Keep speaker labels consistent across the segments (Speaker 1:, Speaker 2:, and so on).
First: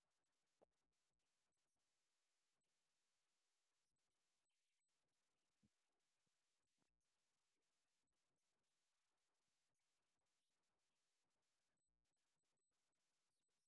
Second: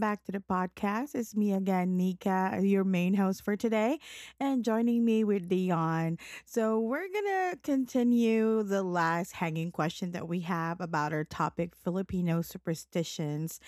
Speaker 1: back to the podcast. It's me again, Nika, your main host for today, and joining me with Dion. So, we're going to continue the last hanging question that we have about our topic Filipino superstitions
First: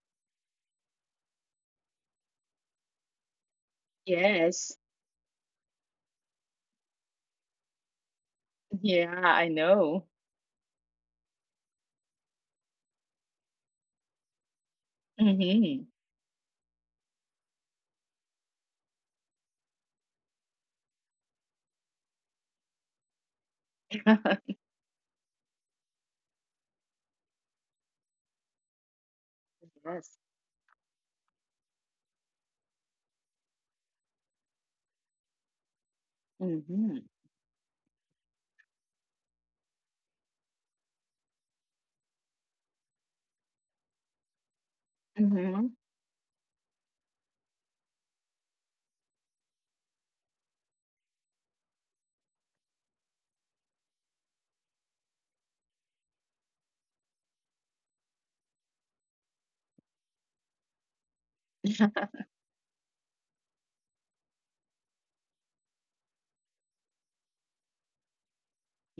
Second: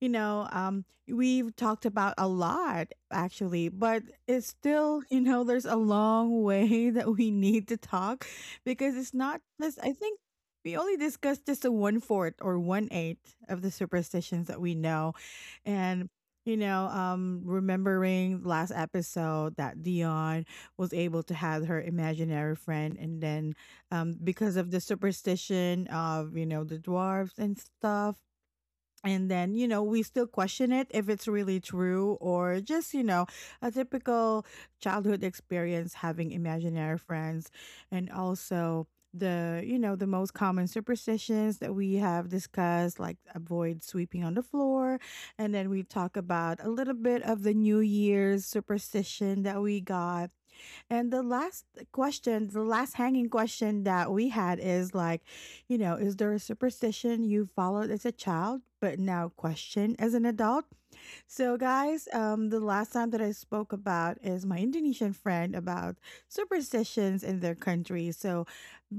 Speaker 1: we've talked about a lot actually, but it's
Speaker 2: Yes.
Speaker 1: still, there's a long way that we need to talk because
Speaker 2: Yeah,
Speaker 1: it's not
Speaker 2: I
Speaker 1: just, I
Speaker 2: know.
Speaker 1: think we only discussed just a one fourth or one eighth of the superstitions that we know.
Speaker 2: Mhm.
Speaker 1: And, Remembering last episode that Dion was able to have her imaginary friend, and then because of the superstition of the dwarves and stuff. And then we
Speaker 2: Yes.
Speaker 1: still question it if it's really true or just a typical childhood experience having imaginary
Speaker 2: Mhm.
Speaker 1: friends. And also the the most common superstitions that we have discussed, like avoid sweeping on the floor, and
Speaker 2: Mhm.
Speaker 1: then we talk about a little bit of the new year's superstition that we got. And the last question, the last hanging question that we had is like, you know, is there a superstition you followed as a child but now question as an adult? So, guys, the last time that I spoke about is my Indonesian friend about superstitions in their country. So,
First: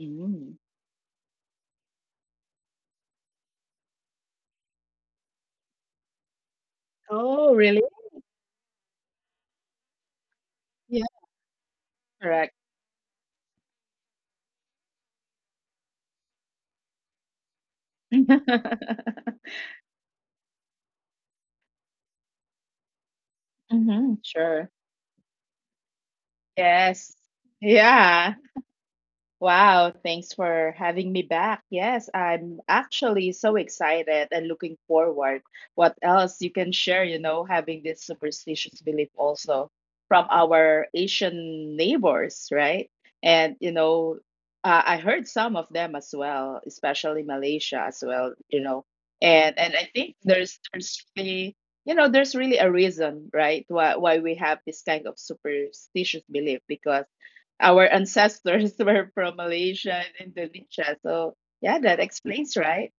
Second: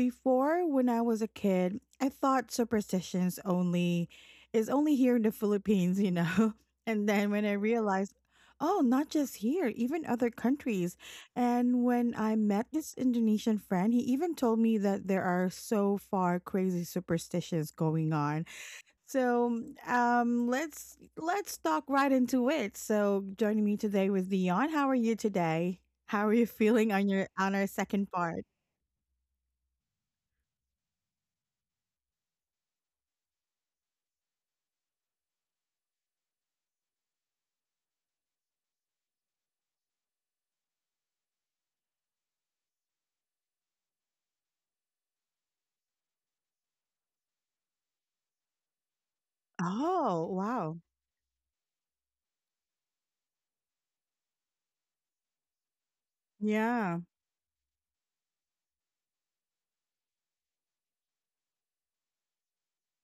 Speaker 2: Mm.
Speaker 1: when I was a kid, I thought superstitions only is only here in the Philippines, you know. And then when I
Speaker 2: Oh, really?
Speaker 1: realized, oh, not just here, even other countries.
Speaker 2: Yeah,
Speaker 1: And when I
Speaker 2: correct.
Speaker 1: met this Indonesian friend, he even told me that there are so far crazy superstitions going on, so let's talk right into it. So joining me today with
Speaker 2: Mhm.
Speaker 1: Dion. How
Speaker 2: Sure.
Speaker 1: are you today? How are you feeling on your
Speaker 2: Yes.
Speaker 1: on our second part?
Speaker 2: Yeah. Wow, thanks for having me back. Yes, I'm actually so excited and looking forward. What else you can share, you know, having this superstitious belief also from our Asian neighbors, right? And, you know, I heard some of them as well, especially Malaysia as well, you know. And I think
Speaker 1: Oh
Speaker 2: there's
Speaker 1: wow,
Speaker 2: there's really, you know, there's really a reason, right, why we have this kind of superstitious belief
Speaker 1: yeah,
Speaker 2: because our ancestors were from Malaysia and Indonesia. So, yeah, that explains, right?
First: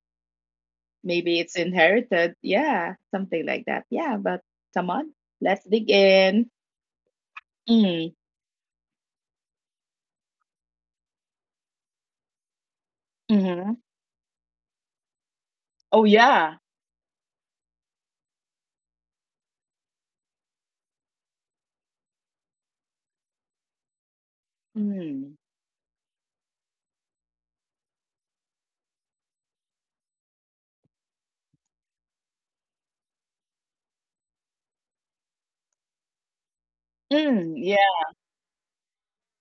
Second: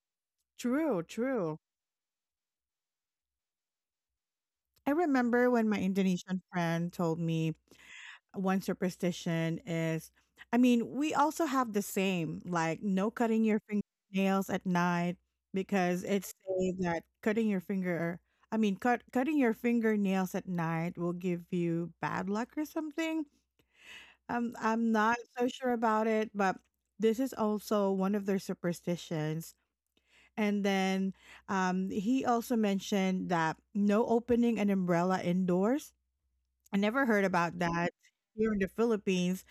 Speaker 1: true,
Speaker 2: Maybe it's
Speaker 1: true.
Speaker 2: inherited. Yeah, something like that. Yeah, but come
Speaker 1: I
Speaker 2: on,
Speaker 1: remember
Speaker 2: let's
Speaker 1: when my
Speaker 2: dig
Speaker 1: Indonesian
Speaker 2: in.
Speaker 1: friend told me
Speaker 2: Mm,
Speaker 1: one superstition is, I mean, we also have the same, like no cutting your
Speaker 2: mm-hmm.
Speaker 1: fingernails at night
Speaker 2: Oh,
Speaker 1: because it's
Speaker 2: yeah.
Speaker 1: say that cutting your finger I mean cutting your fingernails at night will give you bad luck or something. I'm not
Speaker 2: Mm,
Speaker 1: so sure about it, but this is also one of their superstitions. And then he also mentioned that no opening an umbrella indoors. I never heard about
Speaker 2: mm,
Speaker 1: that
Speaker 2: yeah.
Speaker 1: here in the Philippines,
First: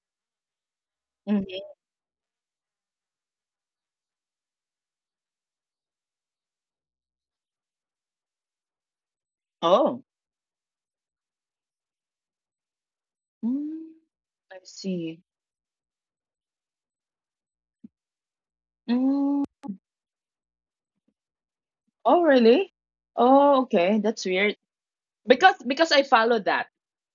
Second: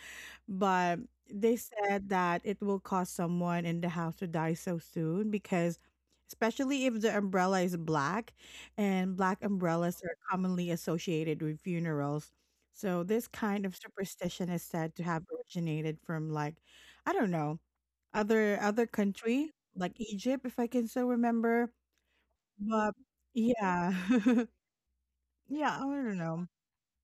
Speaker 1: but they
Speaker 2: Mm-hmm.
Speaker 1: said that it will cause someone in the house to die so soon, because especially if the umbrella is black, and black
Speaker 2: Oh,
Speaker 1: umbrellas are commonly associated with funerals, so this kind of
Speaker 2: mm,
Speaker 1: superstition
Speaker 2: I
Speaker 1: is said to
Speaker 2: see.
Speaker 1: have originated from, like, I don't know, other
Speaker 2: Mm.
Speaker 1: country like Egypt, if I can still remember.
Speaker 2: Oh, really?
Speaker 1: But
Speaker 2: Oh, okay.
Speaker 1: yeah.
Speaker 2: That's weird. because
Speaker 1: Yeah,
Speaker 2: because
Speaker 1: I
Speaker 2: I
Speaker 1: don't
Speaker 2: follow
Speaker 1: know.
Speaker 2: that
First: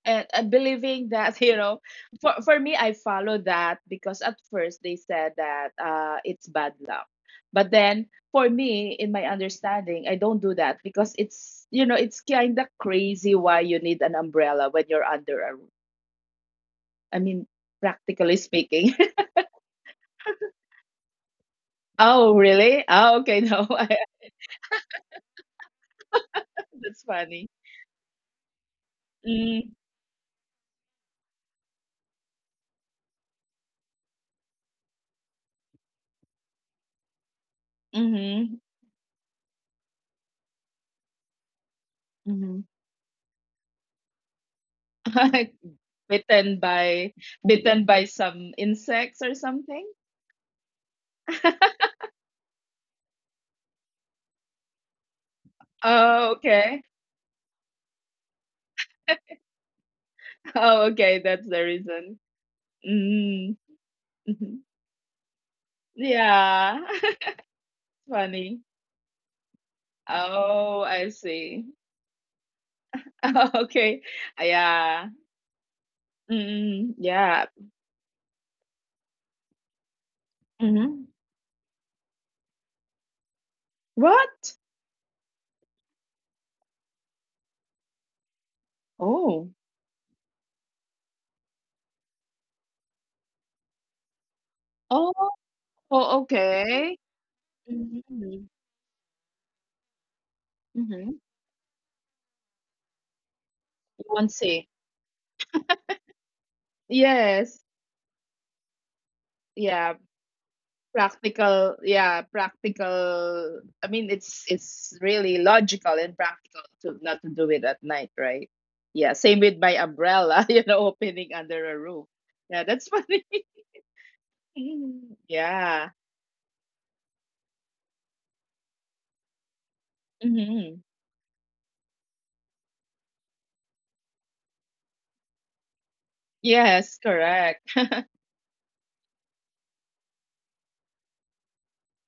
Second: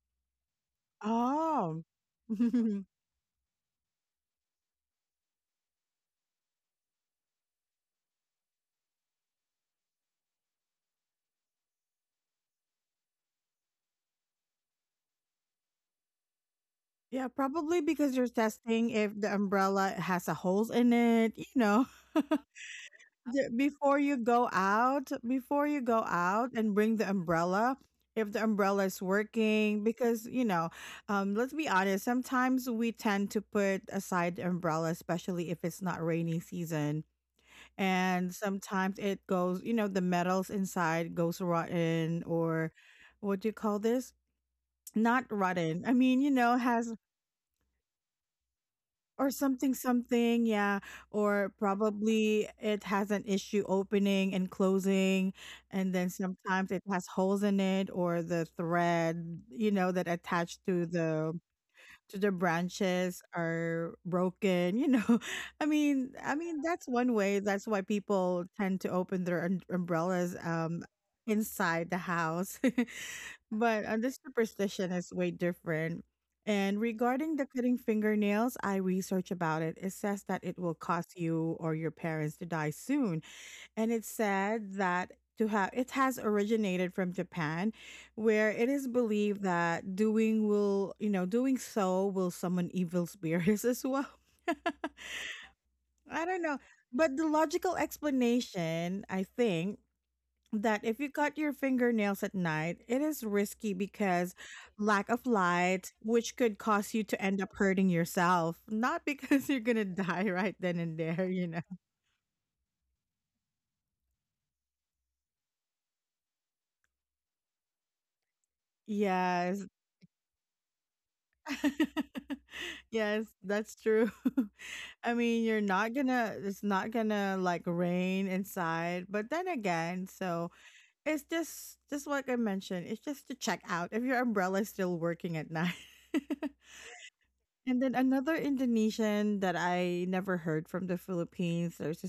Speaker 2: and believing that, you know,
Speaker 1: Oh.
Speaker 2: for me I follow that because at first they said that it's bad luck, but then for me in my understanding I don't do that because, it's you know it's kind of crazy, why you need an umbrella when you're under a roof. I
Speaker 1: Yeah,
Speaker 2: mean,
Speaker 1: probably because you're
Speaker 2: practically speaking.
Speaker 1: testing if the umbrella has a holes in it, you know.
Speaker 2: Oh, really? Oh, okay. No.
Speaker 1: Before you go out, before you go out and bring
Speaker 2: That's
Speaker 1: the
Speaker 2: funny.
Speaker 1: umbrella, if the umbrella is
Speaker 2: Mm,
Speaker 1: working, because you know, let's be honest, sometimes we tend to put aside the umbrella, especially if it's not rainy season. And
Speaker 2: mm-hmm,
Speaker 1: sometimes it goes, you know, the metals inside goes rotten
Speaker 2: mm-hmm.
Speaker 1: or what do you call this? Not rotten. I mean, you know,
Speaker 2: Bitten
Speaker 1: has.
Speaker 2: by, some insects or
Speaker 1: Or something
Speaker 2: something?
Speaker 1: something, yeah. Or probably it has an issue opening and closing, and then
Speaker 2: Oh,
Speaker 1: sometimes
Speaker 2: okay.
Speaker 1: it has holes in it or the thread, you know, that attached
Speaker 2: Oh, okay, that's the reason.
Speaker 1: to the branches
Speaker 2: Mm.
Speaker 1: are
Speaker 2: Mhm.
Speaker 1: broken, you know. I mean
Speaker 2: Yeah.
Speaker 1: that's one way. That's why people
Speaker 2: Funny.
Speaker 1: tend to open their umbrellas
Speaker 2: Oh, I see.
Speaker 1: inside the house. But
Speaker 2: Okay.
Speaker 1: this superstition
Speaker 2: Yeah.
Speaker 1: is way different. And
Speaker 2: Mm,
Speaker 1: regarding
Speaker 2: yeah.
Speaker 1: the cutting fingernails, I research about it. It says that it will
Speaker 2: Mhm.
Speaker 1: cause you or your parents to die soon. And it
Speaker 2: What?
Speaker 1: said that to have it has originated from Japan, where it is believed
Speaker 2: Oh.
Speaker 1: that doing will, you know, doing so will summon evil spirits as well.
Speaker 2: Oh. Oh,
Speaker 1: I don't know.
Speaker 2: okay.
Speaker 1: But the logical
Speaker 2: Mhm.
Speaker 1: explanation, I think, that if you
Speaker 2: Mhm.
Speaker 1: cut your fingernails at night, it is risky
Speaker 2: You won't
Speaker 1: because
Speaker 2: see.
Speaker 1: lack of light, which could cause you to end up
Speaker 2: Yes.
Speaker 1: hurting yourself, not because you're gonna
Speaker 2: Yeah.
Speaker 1: die right then and there, you know.
Speaker 2: Practical, yeah, practical. I mean, it's really logical and practical to not to do it at night, right? Yeah, same with
Speaker 1: Yes.
Speaker 2: my umbrella, opening under a roof. Yeah, that's funny.
Speaker 1: Yes, that's true. I mean, you're
Speaker 2: Yeah.
Speaker 1: not gonna, it's not gonna like rain inside, but then again, so
Speaker 2: Hmm.
Speaker 1: it's just like I mentioned, it's just to check out if your umbrella is still working at night.
Speaker 2: Yes, correct.
Speaker 1: And then another Indonesian that I never heard from the Philippines, there's a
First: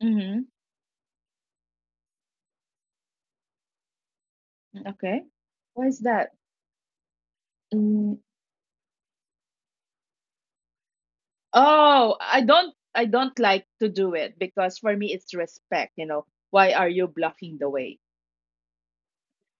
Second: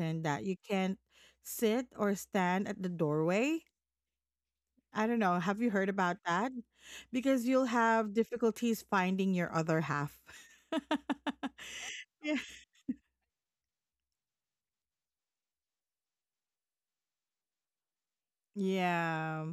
Speaker 2: Hmm.
Speaker 1: that you can't sit or stand at the doorway. I don't
Speaker 2: Okay.
Speaker 1: know. Have you
Speaker 2: Why
Speaker 1: heard
Speaker 2: is
Speaker 1: about
Speaker 2: that?
Speaker 1: that? Because you'll
Speaker 2: Mm,
Speaker 1: have difficulties finding your other half.
Speaker 2: oh, I
Speaker 1: Yeah.
Speaker 2: don't I don't like to do it because for me it's respect, you know. Why are you blocking the way?
Speaker 1: Yeah.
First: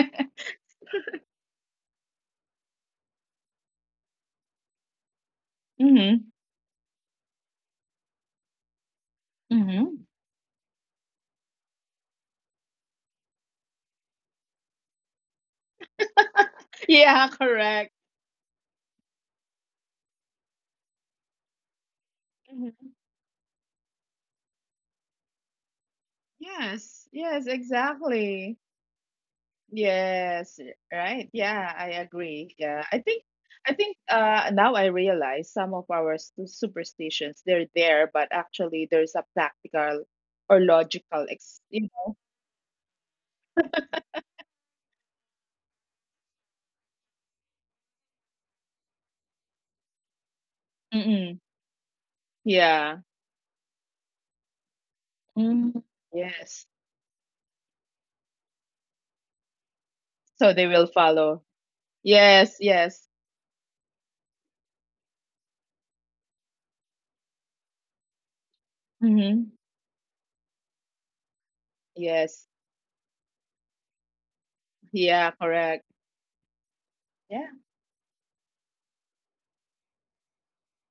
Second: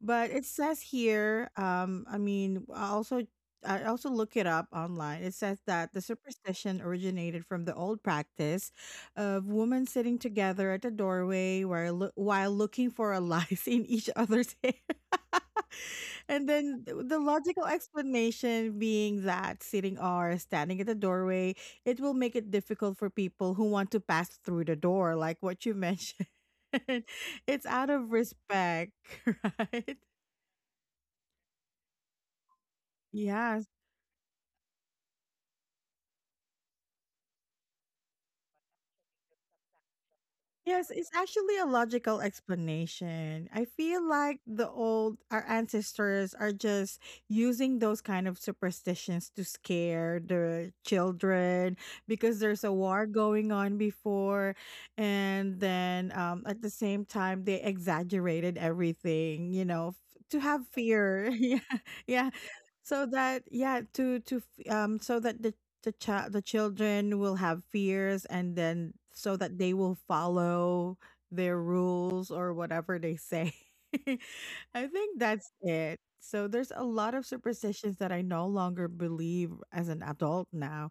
Speaker 1: But it says here, I mean, I also look it up online. It says that the
Speaker 2: Hmm.
Speaker 1: superstition originated from the old practice of women
Speaker 2: Hmm.
Speaker 1: sitting together at the doorway while while looking for a lice in each other's hair. And then the
Speaker 2: Yeah,
Speaker 1: logical
Speaker 2: correct.
Speaker 1: explanation being that sitting or standing at the doorway, it will make it
Speaker 2: Mm-hmm.
Speaker 1: difficult for people who want to pass through the door, like what you mentioned.
Speaker 2: Yes, yes,
Speaker 1: It's out of
Speaker 2: exactly.
Speaker 1: respect, right?
Speaker 2: Yes, right. Yeah, I agree. Yeah, I think
Speaker 1: Yes.
Speaker 2: I think now I realize some of our superstitions, they're there, but actually there's a practical or
Speaker 1: Yes, it's
Speaker 2: logical
Speaker 1: actually
Speaker 2: ex
Speaker 1: a
Speaker 2: you
Speaker 1: logical explanation. I feel like the old our ancestors are just using those kind of superstitions to scare the
Speaker 2: know? Mm-mm.
Speaker 1: children because there's a
Speaker 2: Yeah.
Speaker 1: war going on before, and
Speaker 2: Mm.
Speaker 1: then at
Speaker 2: Yes.
Speaker 1: the same time they exaggerated everything, you know, to
Speaker 2: So
Speaker 1: have
Speaker 2: they will
Speaker 1: fear.
Speaker 2: follow.
Speaker 1: Yeah. Yeah.
Speaker 2: Yes,
Speaker 1: So
Speaker 2: yes.
Speaker 1: that yeah, so that the child the children will have fears, and then so
Speaker 2: Mm-hmm.
Speaker 1: that they will follow their rules
Speaker 2: Yes.
Speaker 1: or whatever they say. I think
Speaker 2: Yeah,
Speaker 1: that's
Speaker 2: correct.
Speaker 1: it. So there's a lot of
Speaker 2: Yeah.
Speaker 1: superstitions that I no longer believe as an adult now.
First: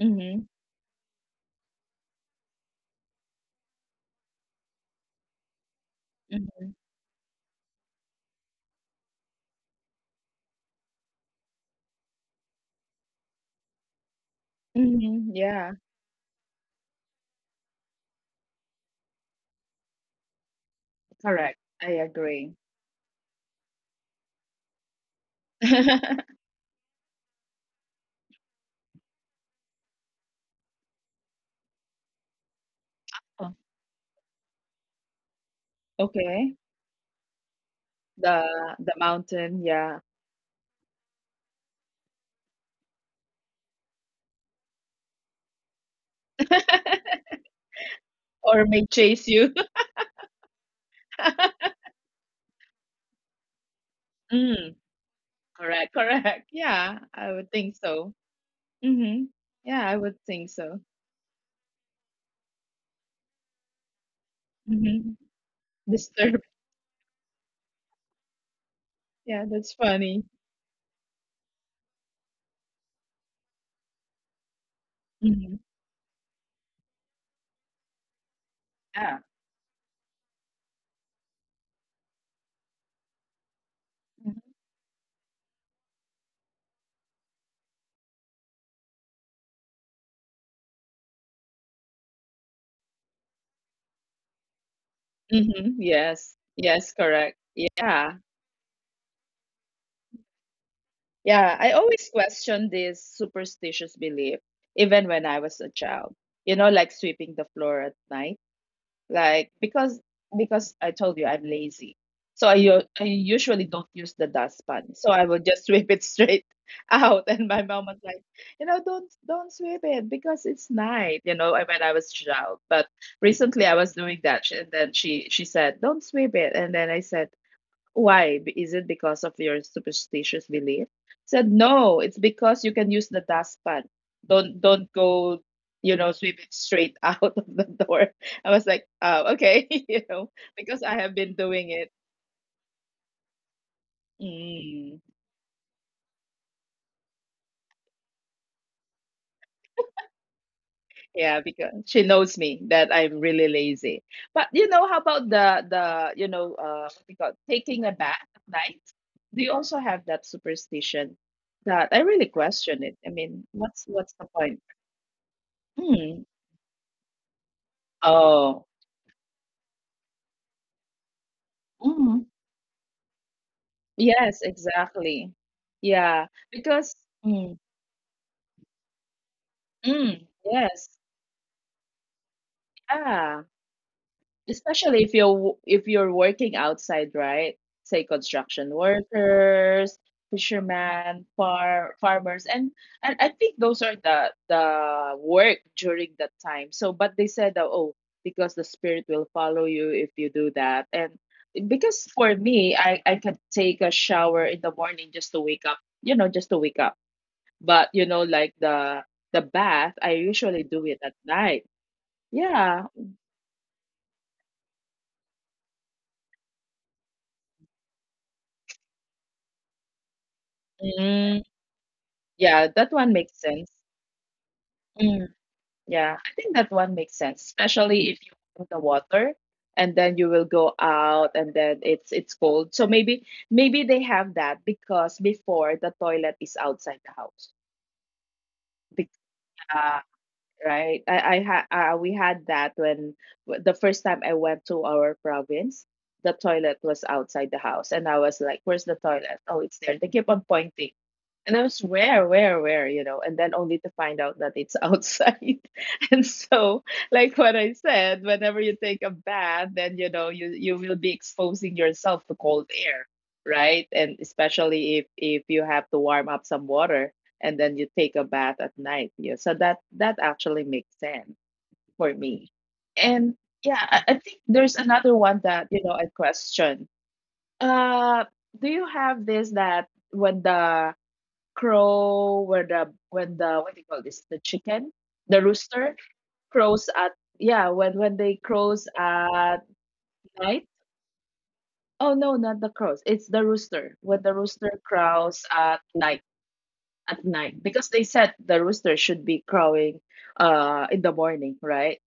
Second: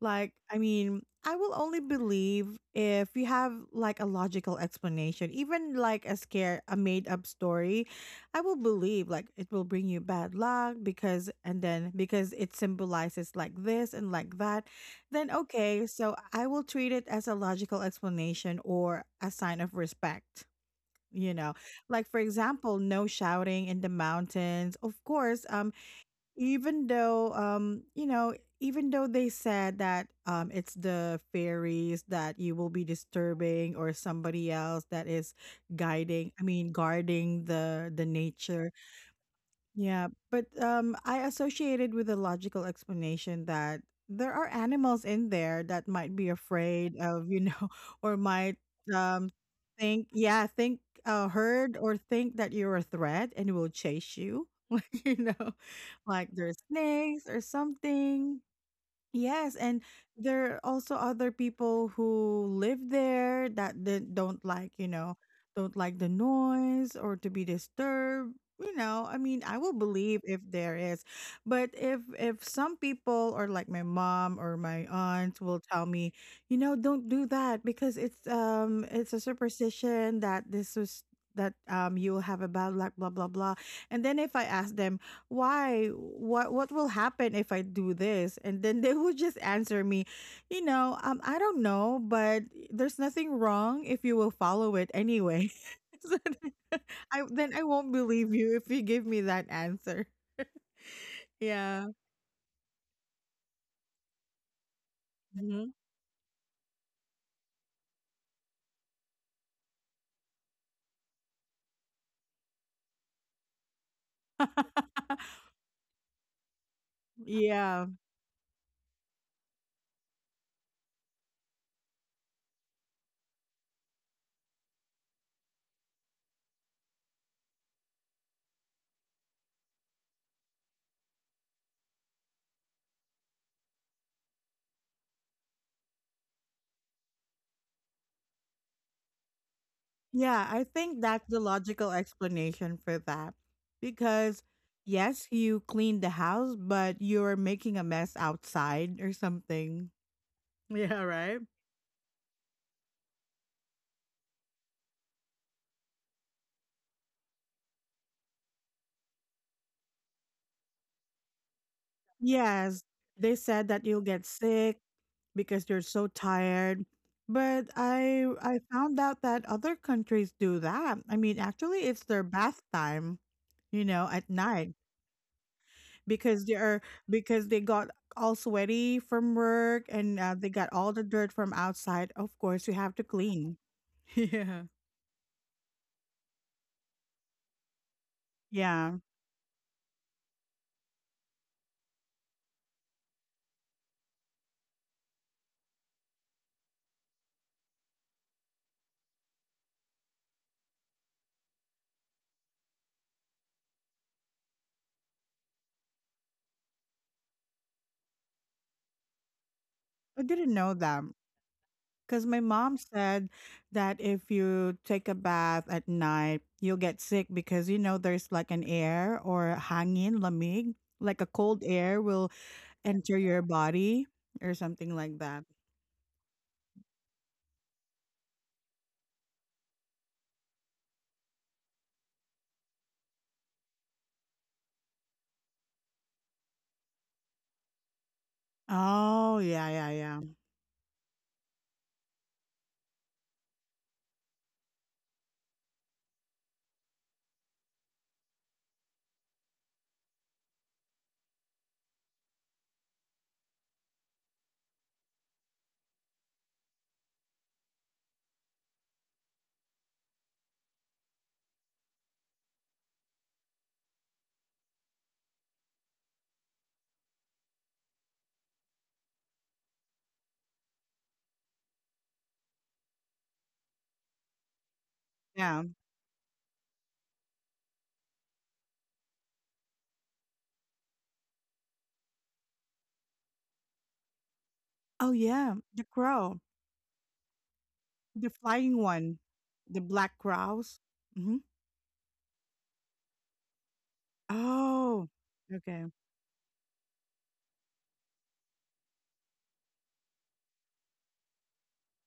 Speaker 1: Like,
Speaker 2: Mm-hmm.
Speaker 1: I mean, I will only believe if you have like a logical explanation, even like a scare,
Speaker 2: Mm-hmm.
Speaker 1: a made up story. I will believe, like it will bring you bad luck because, and then because it symbolizes like this and like that, then
Speaker 2: Mm-hmm. Yeah,
Speaker 1: okay, so I will treat it as a logical explanation or a sign of respect. You know,
Speaker 2: correct. I
Speaker 1: like for
Speaker 2: agree.
Speaker 1: example, no shouting in the mountains. Of course, even though you know, even though they said that it's the fairies that you will be disturbing, or somebody else that is guiding I
Speaker 2: Okay.
Speaker 1: mean guarding the nature.
Speaker 2: The the mountain, yeah.
Speaker 1: Yeah, but I associated with a logical explanation that there are animals in there that might be afraid of, you know, or might
Speaker 2: Or may chase
Speaker 1: um
Speaker 2: you.
Speaker 1: think, yeah, think heard or think that you're a threat and will chase you,
Speaker 2: Mm,
Speaker 1: like you know,
Speaker 2: correct,
Speaker 1: like
Speaker 2: correct.
Speaker 1: there's
Speaker 2: Yeah,
Speaker 1: snakes
Speaker 2: I
Speaker 1: or
Speaker 2: would think so.
Speaker 1: something.
Speaker 2: Mm-hmm.
Speaker 1: Yes, and
Speaker 2: Yeah, I would think
Speaker 1: there are
Speaker 2: so.
Speaker 1: also other people who live there that they don't like, you
Speaker 2: Mm-hmm.
Speaker 1: know, don't like the
Speaker 2: Disturbed.
Speaker 1: noise or to be disturbed. You know, I mean,
Speaker 2: Yeah,
Speaker 1: I
Speaker 2: that's
Speaker 1: will believe
Speaker 2: funny.
Speaker 1: if there is, but if some people or like my mom or my aunt
Speaker 2: Mm-hmm.
Speaker 1: will tell me, you know, don't do that because it's a
Speaker 2: Yeah.
Speaker 1: superstition that this is that you'll have a bad luck, blah blah blah. And then if
Speaker 2: Mm-hmm.
Speaker 1: I ask them why, what will happen if I do this, and then they would just answer me, I don't know, but there's nothing wrong if you will follow it anyway.
Speaker 2: Mm-hmm.
Speaker 1: So
Speaker 2: Yes.
Speaker 1: then,
Speaker 2: Yes, correct.
Speaker 1: then I won't
Speaker 2: Yeah.
Speaker 1: believe you if you give me that answer.
Speaker 2: Yeah. I
Speaker 1: Yeah.
Speaker 2: always question this superstitious belief, even when I was
Speaker 1: Mhm.
Speaker 2: a child. You know, like sweeping the floor at night. Like, because I told you I'm lazy, so I I usually don't use the dustpan, so I would just sweep it straight out. And my
Speaker 1: Yeah.
Speaker 2: mom was like, you know, don't sweep it because it's night, you know. When I was child, but recently I was doing that, and then she said, don't sweep it, and then I said, why? Is it because of your superstitious belief? Said no, it's because you can use the dustpan. Don't go, sweep it straight out of the door. I was like, oh, okay,
Speaker 1: Yeah, I
Speaker 2: because
Speaker 1: think
Speaker 2: I have
Speaker 1: that's
Speaker 2: been
Speaker 1: the
Speaker 2: doing
Speaker 1: logical
Speaker 2: it.
Speaker 1: explanation for that, because
Speaker 2: Mm.
Speaker 1: yes you cleaned the house but you're making a mess outside or something. Yeah, right.
Speaker 2: Yeah, because she knows me that I'm really lazy. But how about the what we call taking a bath at night? Do you also have that superstition? That I really
Speaker 1: Yes,
Speaker 2: question it. I
Speaker 1: they
Speaker 2: mean,
Speaker 1: said that
Speaker 2: what's
Speaker 1: you'll
Speaker 2: what's
Speaker 1: get
Speaker 2: the point?
Speaker 1: sick because you're so
Speaker 2: Hmm.
Speaker 1: tired. But I
Speaker 2: Oh.
Speaker 1: found out that other countries do that. I mean, actually, it's their
Speaker 2: Mm.
Speaker 1: bath time, you know, at
Speaker 2: Yes,
Speaker 1: night
Speaker 2: exactly. Yeah,
Speaker 1: because they are
Speaker 2: because,
Speaker 1: because they
Speaker 2: mm,
Speaker 1: got all sweaty from work and
Speaker 2: mm,
Speaker 1: they got all
Speaker 2: yes.
Speaker 1: the dirt from outside. Of course, you have to
Speaker 2: Yeah.
Speaker 1: clean. Yeah.
Speaker 2: Especially if you're working outside, right? Say construction
Speaker 1: Yeah,
Speaker 2: workers, fishermen, farmers, and I think those are the work during that time. So, but they said that, oh, because the spirit will follow you if you do that. And because for me, I could take a shower in the morning just to wake up, you know, just to wake up. But like the bath, I
Speaker 1: I didn't
Speaker 2: usually
Speaker 1: know
Speaker 2: do it
Speaker 1: that.
Speaker 2: at night.
Speaker 1: Because my mom
Speaker 2: Yeah.
Speaker 1: said that if you take a bath at night, you'll get sick because you know there's like an air or hangin, lamig, like a
Speaker 2: Mm.
Speaker 1: cold air will
Speaker 2: Yeah, that one
Speaker 1: enter
Speaker 2: makes
Speaker 1: your
Speaker 2: sense.
Speaker 1: body or something like
Speaker 2: Mm,
Speaker 1: that.
Speaker 2: yeah, I think that one makes sense, especially if you in the water and then you will go out and then it's cold. So maybe, they have that because before the toilet is outside the house. Because,
Speaker 1: Oh, yeah, yeah, yeah.
Speaker 2: right? we had that when the first time I went to our province, the toilet was outside the house, and I was like, "Where's the toilet? Oh, it's there." They keep on pointing, and I was where, and then only to find out that it's outside. And so, like what I said, whenever you take a bath, then you will be exposing yourself to cold air, right? And especially if you have to warm up some water and then you take a bath at night. Yeah, so that actually makes sense for me. And yeah, I think there's another one
Speaker 1: Yeah.
Speaker 2: that I question. Uh, do you have this that when the what do you call this, the chicken,
Speaker 1: Oh,
Speaker 2: the
Speaker 1: yeah. The
Speaker 2: rooster
Speaker 1: crow,
Speaker 2: crows at, yeah, when
Speaker 1: the
Speaker 2: they
Speaker 1: flying
Speaker 2: crows
Speaker 1: one,
Speaker 2: at
Speaker 1: the black
Speaker 2: night.
Speaker 1: crows. Hmm.
Speaker 2: Oh no, not the crows. It's the rooster. When the rooster
Speaker 1: Oh,
Speaker 2: crows at
Speaker 1: okay.
Speaker 2: night, because they said the rooster should be crowing in the morning, right,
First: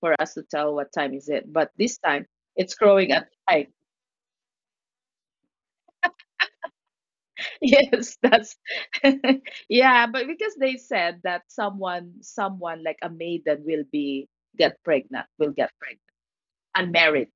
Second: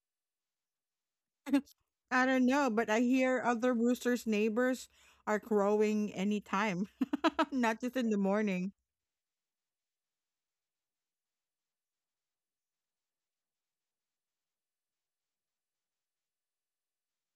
Speaker 2: for us to tell what time is it, but this time
Speaker 1: I don't know,
Speaker 2: it's
Speaker 1: but I
Speaker 2: crowing at
Speaker 1: hear
Speaker 2: night.
Speaker 1: other roosters' neighbors are crowing anytime, not just in the
Speaker 2: Yes, that's
Speaker 1: morning.
Speaker 2: yeah, but because they said that someone like a maiden will be get pregnant,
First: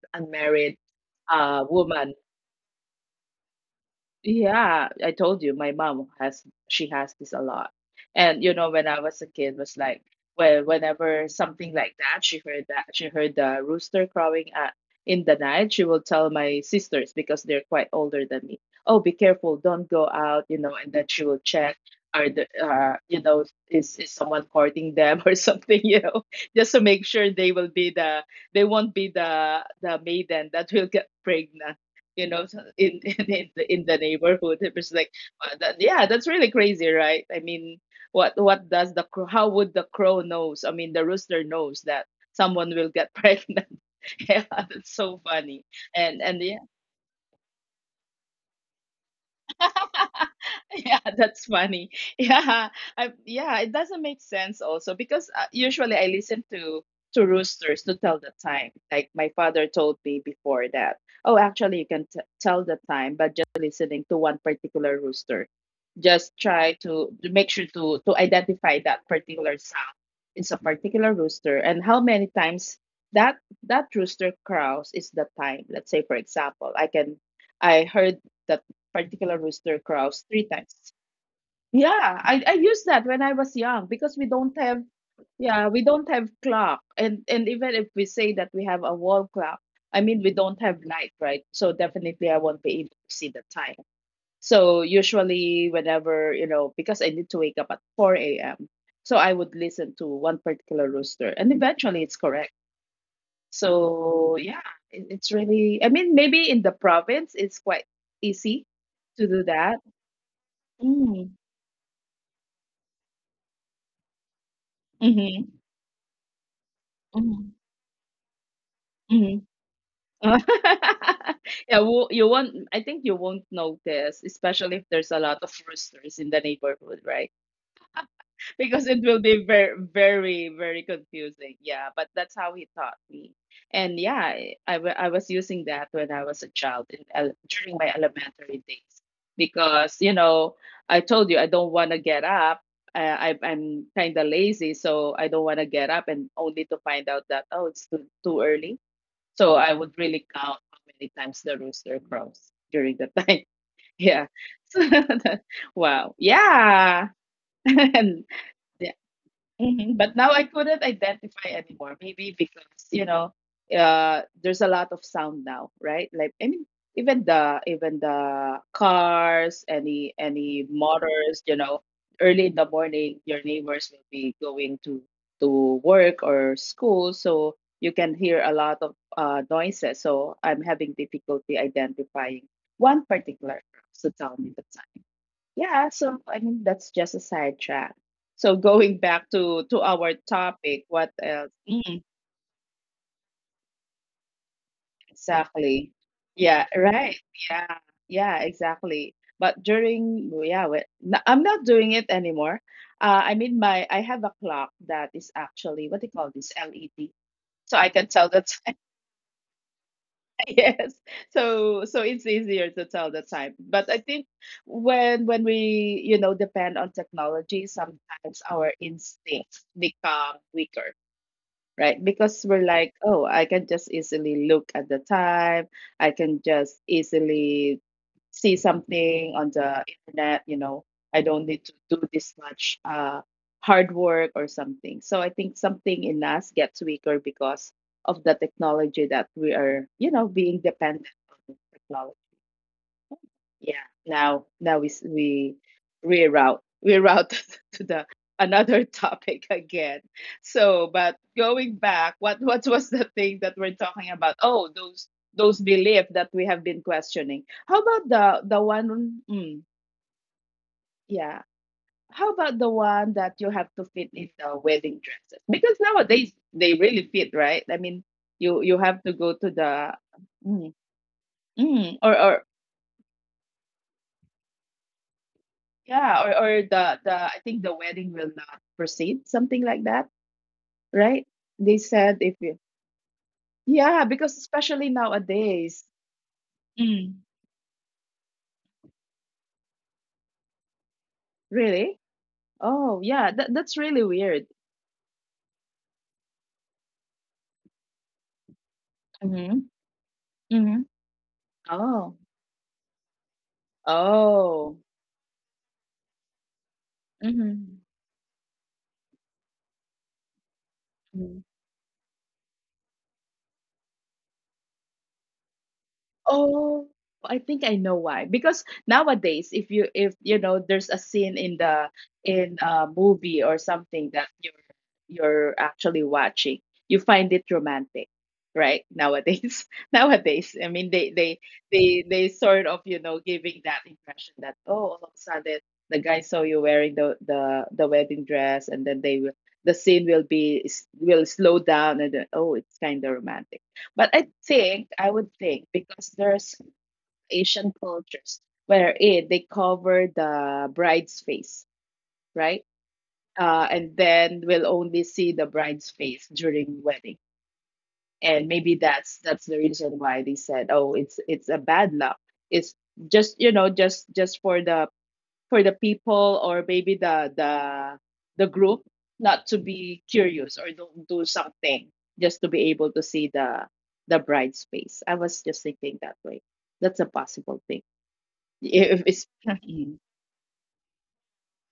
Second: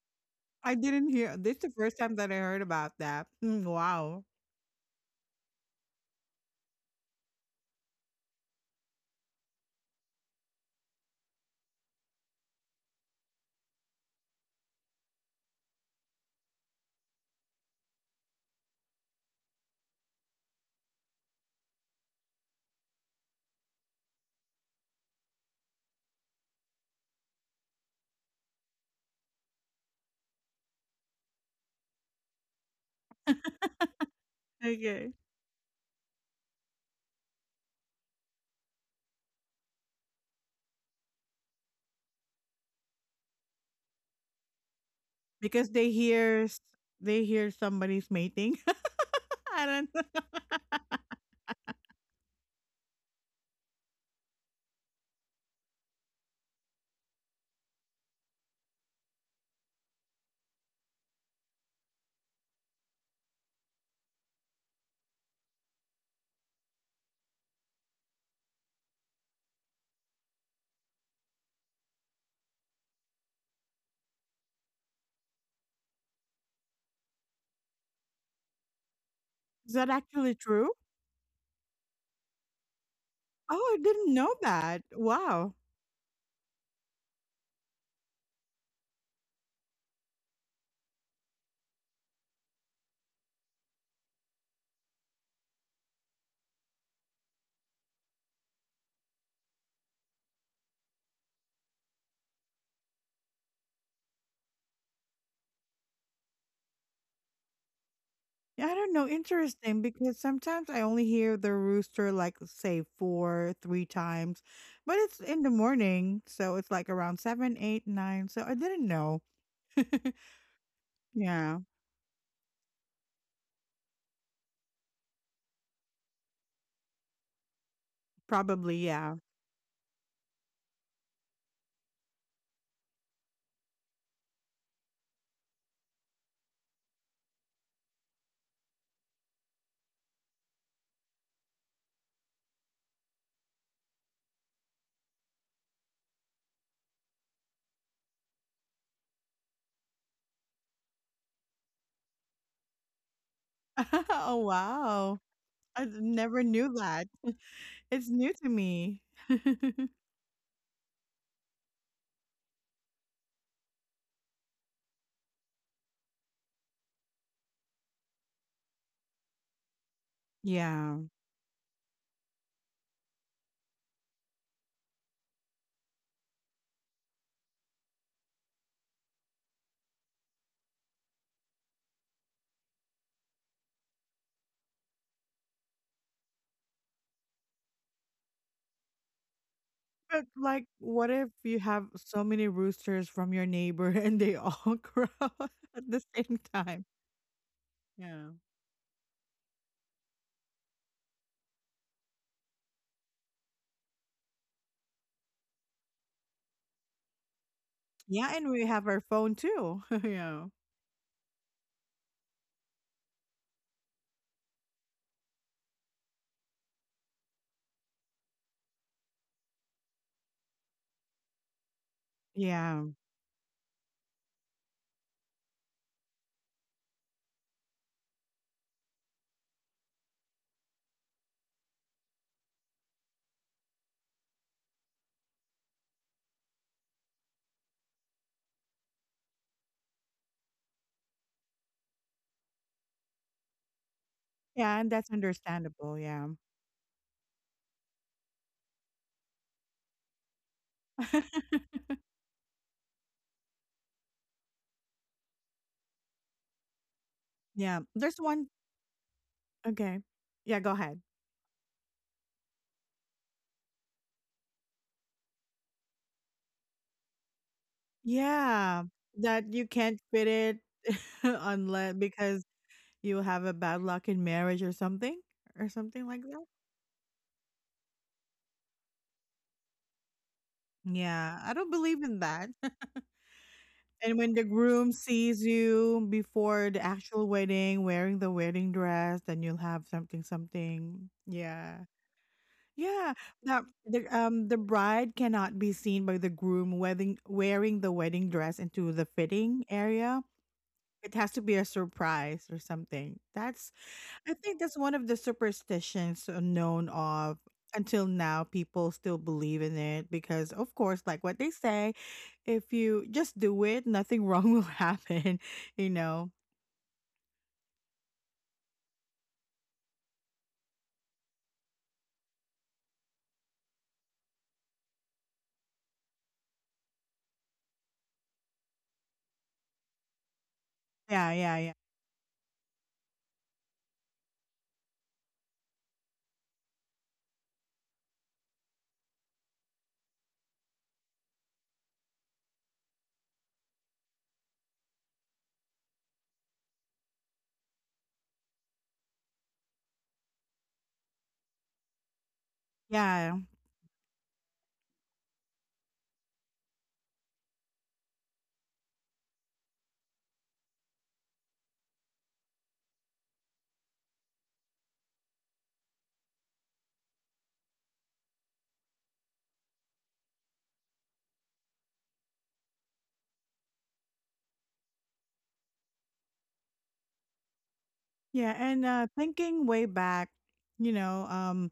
Speaker 1: I
Speaker 2: unmarried
Speaker 1: didn't hear, this is the first
Speaker 2: woman.
Speaker 1: time that I heard about that. Mm, wow.
Speaker 2: Yeah, I told you my mom has she has this a lot. And when I was a kid, was like, well, whenever something like that, she heard the rooster crowing at in the night, she will tell my sisters because they're quite older than me. Oh, be careful, don't go out, you know, and then she will check, are the you know is someone courting them or something, just to make sure they won't be the maiden that will get pregnant, you know in in the neighborhood. It was like,
Speaker 1: Okay.
Speaker 2: yeah, that's really crazy, right? I mean, what does how would the crow knows? I mean, the rooster knows that someone will get pregnant. Yeah, that's so funny.
Speaker 1: Because they
Speaker 2: And
Speaker 1: hear they hear somebody's mating. I don't know.
Speaker 2: yeah, that's funny. Yeah, yeah, it doesn't make sense also because usually I listen to roosters to tell the time. Like my father told me before that, oh, actually you can t tell the time by just listening to one particular rooster. Just try to make sure to identify that particular sound. It's a particular rooster, and how many times that that rooster crows is the time. Let's say, for example, I heard the particular
Speaker 1: Is
Speaker 2: rooster
Speaker 1: that
Speaker 2: crows
Speaker 1: actually
Speaker 2: three
Speaker 1: true?
Speaker 2: times. Yeah, I used that when I
Speaker 1: Oh,
Speaker 2: was
Speaker 1: I
Speaker 2: young
Speaker 1: didn't
Speaker 2: because we
Speaker 1: know
Speaker 2: don't
Speaker 1: that.
Speaker 2: have,
Speaker 1: Wow.
Speaker 2: yeah, we don't have clock. And even if we say that we have a wall clock, I mean we don't have light, right? So definitely I won't be able to see the time. So usually whenever, because I need to wake up at four AM. So I would listen to one particular rooster and eventually it's correct. So yeah, it's really, I mean, maybe in the province it's quite
Speaker 1: Yeah,
Speaker 2: easy
Speaker 1: I don't know,
Speaker 2: to do
Speaker 1: interesting,
Speaker 2: that.
Speaker 1: because sometimes I only hear
Speaker 2: Mm.
Speaker 1: the rooster, like, say 4, 3 times, but it's in the
Speaker 2: Mhm.
Speaker 1: morning, so it's, like, around
Speaker 2: Mhm.
Speaker 1: 7, 8, 9. So I didn't know.
Speaker 2: Mhm.
Speaker 1: Yeah,
Speaker 2: Yeah, wo you won't I think you won't notice, especially if there's a lot of roosters in the neighborhood, right?
Speaker 1: probably,
Speaker 2: Because it
Speaker 1: yeah.
Speaker 2: will be very, very, very confusing. Yeah, but that's how he taught me. And yeah, I was using that when I was a child during my elementary days, because I told you I don't want to get up. I'm kind of lazy, so I don't want to get up and only to find out that, oh, it's too, too early. So I would really count how many times the rooster crows during the time. yeah
Speaker 1: Oh,
Speaker 2: so
Speaker 1: wow.
Speaker 2: that,
Speaker 1: I
Speaker 2: wow
Speaker 1: never knew that.
Speaker 2: yeah.
Speaker 1: It's
Speaker 2: And
Speaker 1: new to me.
Speaker 2: yeah. Mhm. But now I couldn't identify anymore. Maybe because you know, there's a lot of sound now, right? Like, I mean, even the cars, any
Speaker 1: Yeah,
Speaker 2: motors, early in the morning, your neighbors will be going to work or school, so you can hear a lot of noises. So I'm having difficulty identifying one particular. So, tell me the yeah, so I mean that's just a sidetrack. So going back to our
Speaker 1: but, like,
Speaker 2: topic,
Speaker 1: what
Speaker 2: what
Speaker 1: if
Speaker 2: else?
Speaker 1: you have
Speaker 2: Mm,
Speaker 1: so many roosters from your neighbor and they all crow at
Speaker 2: exactly.
Speaker 1: the same
Speaker 2: Yeah,
Speaker 1: time?
Speaker 2: right. Yeah,
Speaker 1: Yeah.
Speaker 2: yeah, exactly. But during yeah, wait, no, I'm not doing it anymore. I mean my I have a clock that is actually what do you call this LED, so I can
Speaker 1: Yeah,
Speaker 2: tell
Speaker 1: and
Speaker 2: that.
Speaker 1: we have our phone too. yeah.
Speaker 2: Yes, so it's easier to tell the time, but I think when we, you know, depend on technology, sometimes our instincts become weaker, right? Because we're
Speaker 1: Yeah.
Speaker 2: like, oh, I can just easily look at the time. I can just easily see something on the internet, you know. I don't need to do this much hard work or something. So I think something in us gets weaker because of the technology that we are, you know, being dependent on technology. Yeah. Now,
Speaker 1: Yeah,
Speaker 2: now
Speaker 1: and that's
Speaker 2: we
Speaker 1: understandable. Yeah.
Speaker 2: reroute reroute to the another topic again. So, but going back, what was the thing that we're talking about? Oh, those beliefs that we have been questioning.
Speaker 1: Yeah.
Speaker 2: How about
Speaker 1: There's one
Speaker 2: the one? Mm,
Speaker 1: okay. Yeah, go ahead.
Speaker 2: yeah. How about the one that you have to fit in the wedding dresses? Because nowadays they really fit, right? I mean, you
Speaker 1: Yeah.
Speaker 2: have to go to
Speaker 1: That you
Speaker 2: the
Speaker 1: can't fit it
Speaker 2: mm,
Speaker 1: unless
Speaker 2: mm,
Speaker 1: because
Speaker 2: or
Speaker 1: you have a bad luck in marriage or something like
Speaker 2: yeah,
Speaker 1: that.
Speaker 2: or the I think the wedding will not proceed, something like that, right?
Speaker 1: Yeah. I don't
Speaker 2: They
Speaker 1: believe
Speaker 2: said
Speaker 1: in
Speaker 2: if
Speaker 1: that.
Speaker 2: you yeah,
Speaker 1: And when
Speaker 2: because
Speaker 1: the
Speaker 2: especially
Speaker 1: groom sees
Speaker 2: nowadays.
Speaker 1: you before the
Speaker 2: Mm,
Speaker 1: actual wedding wearing the wedding dress, then you'll have something something. Yeah.
Speaker 2: really? Oh,
Speaker 1: Yeah,
Speaker 2: yeah,
Speaker 1: that
Speaker 2: that's really weird.
Speaker 1: the bride cannot be seen by the groom wedding wearing the wedding dress into the
Speaker 2: Mm-hmm.
Speaker 1: fitting area.
Speaker 2: Mm-hmm.
Speaker 1: It has to be a
Speaker 2: Oh,
Speaker 1: surprise or something. That's I think that's
Speaker 2: oh,
Speaker 1: one of the superstitions known of
Speaker 2: mm-hmm.
Speaker 1: until now. People still believe in it because of course like what they say, if you just do it, nothing wrong will happen, you know.
Speaker 2: Oh, I think I know why. Because nowadays, if you know, there's a scene in the in a movie or something that you're actually watching, you find it romantic, right? Nowadays, nowadays, I mean, they
Speaker 1: Yeah,
Speaker 2: they
Speaker 1: yeah, yeah.
Speaker 2: they they sort of, you know, giving that impression that oh, all of a sudden the guy saw you wearing the wedding dress, and then the scene will be will slow down and then, oh, it's kind of romantic, but I think, I would think, because there's Asian cultures wherein they cover the bride's face, right?
Speaker 1: Yeah.
Speaker 2: And then we'll only see the bride's face during wedding. And maybe that's the reason why they said, oh, it's a bad luck. It's just, you know, just for the people or maybe the the group not to be curious or don't do something just to be able to see the bride's face. I was just thinking that way. That's a possible thing.
Speaker 1: Yeah, and
Speaker 2: If it's
Speaker 1: thinking way
Speaker 2: definitely.
Speaker 1: back, you know, um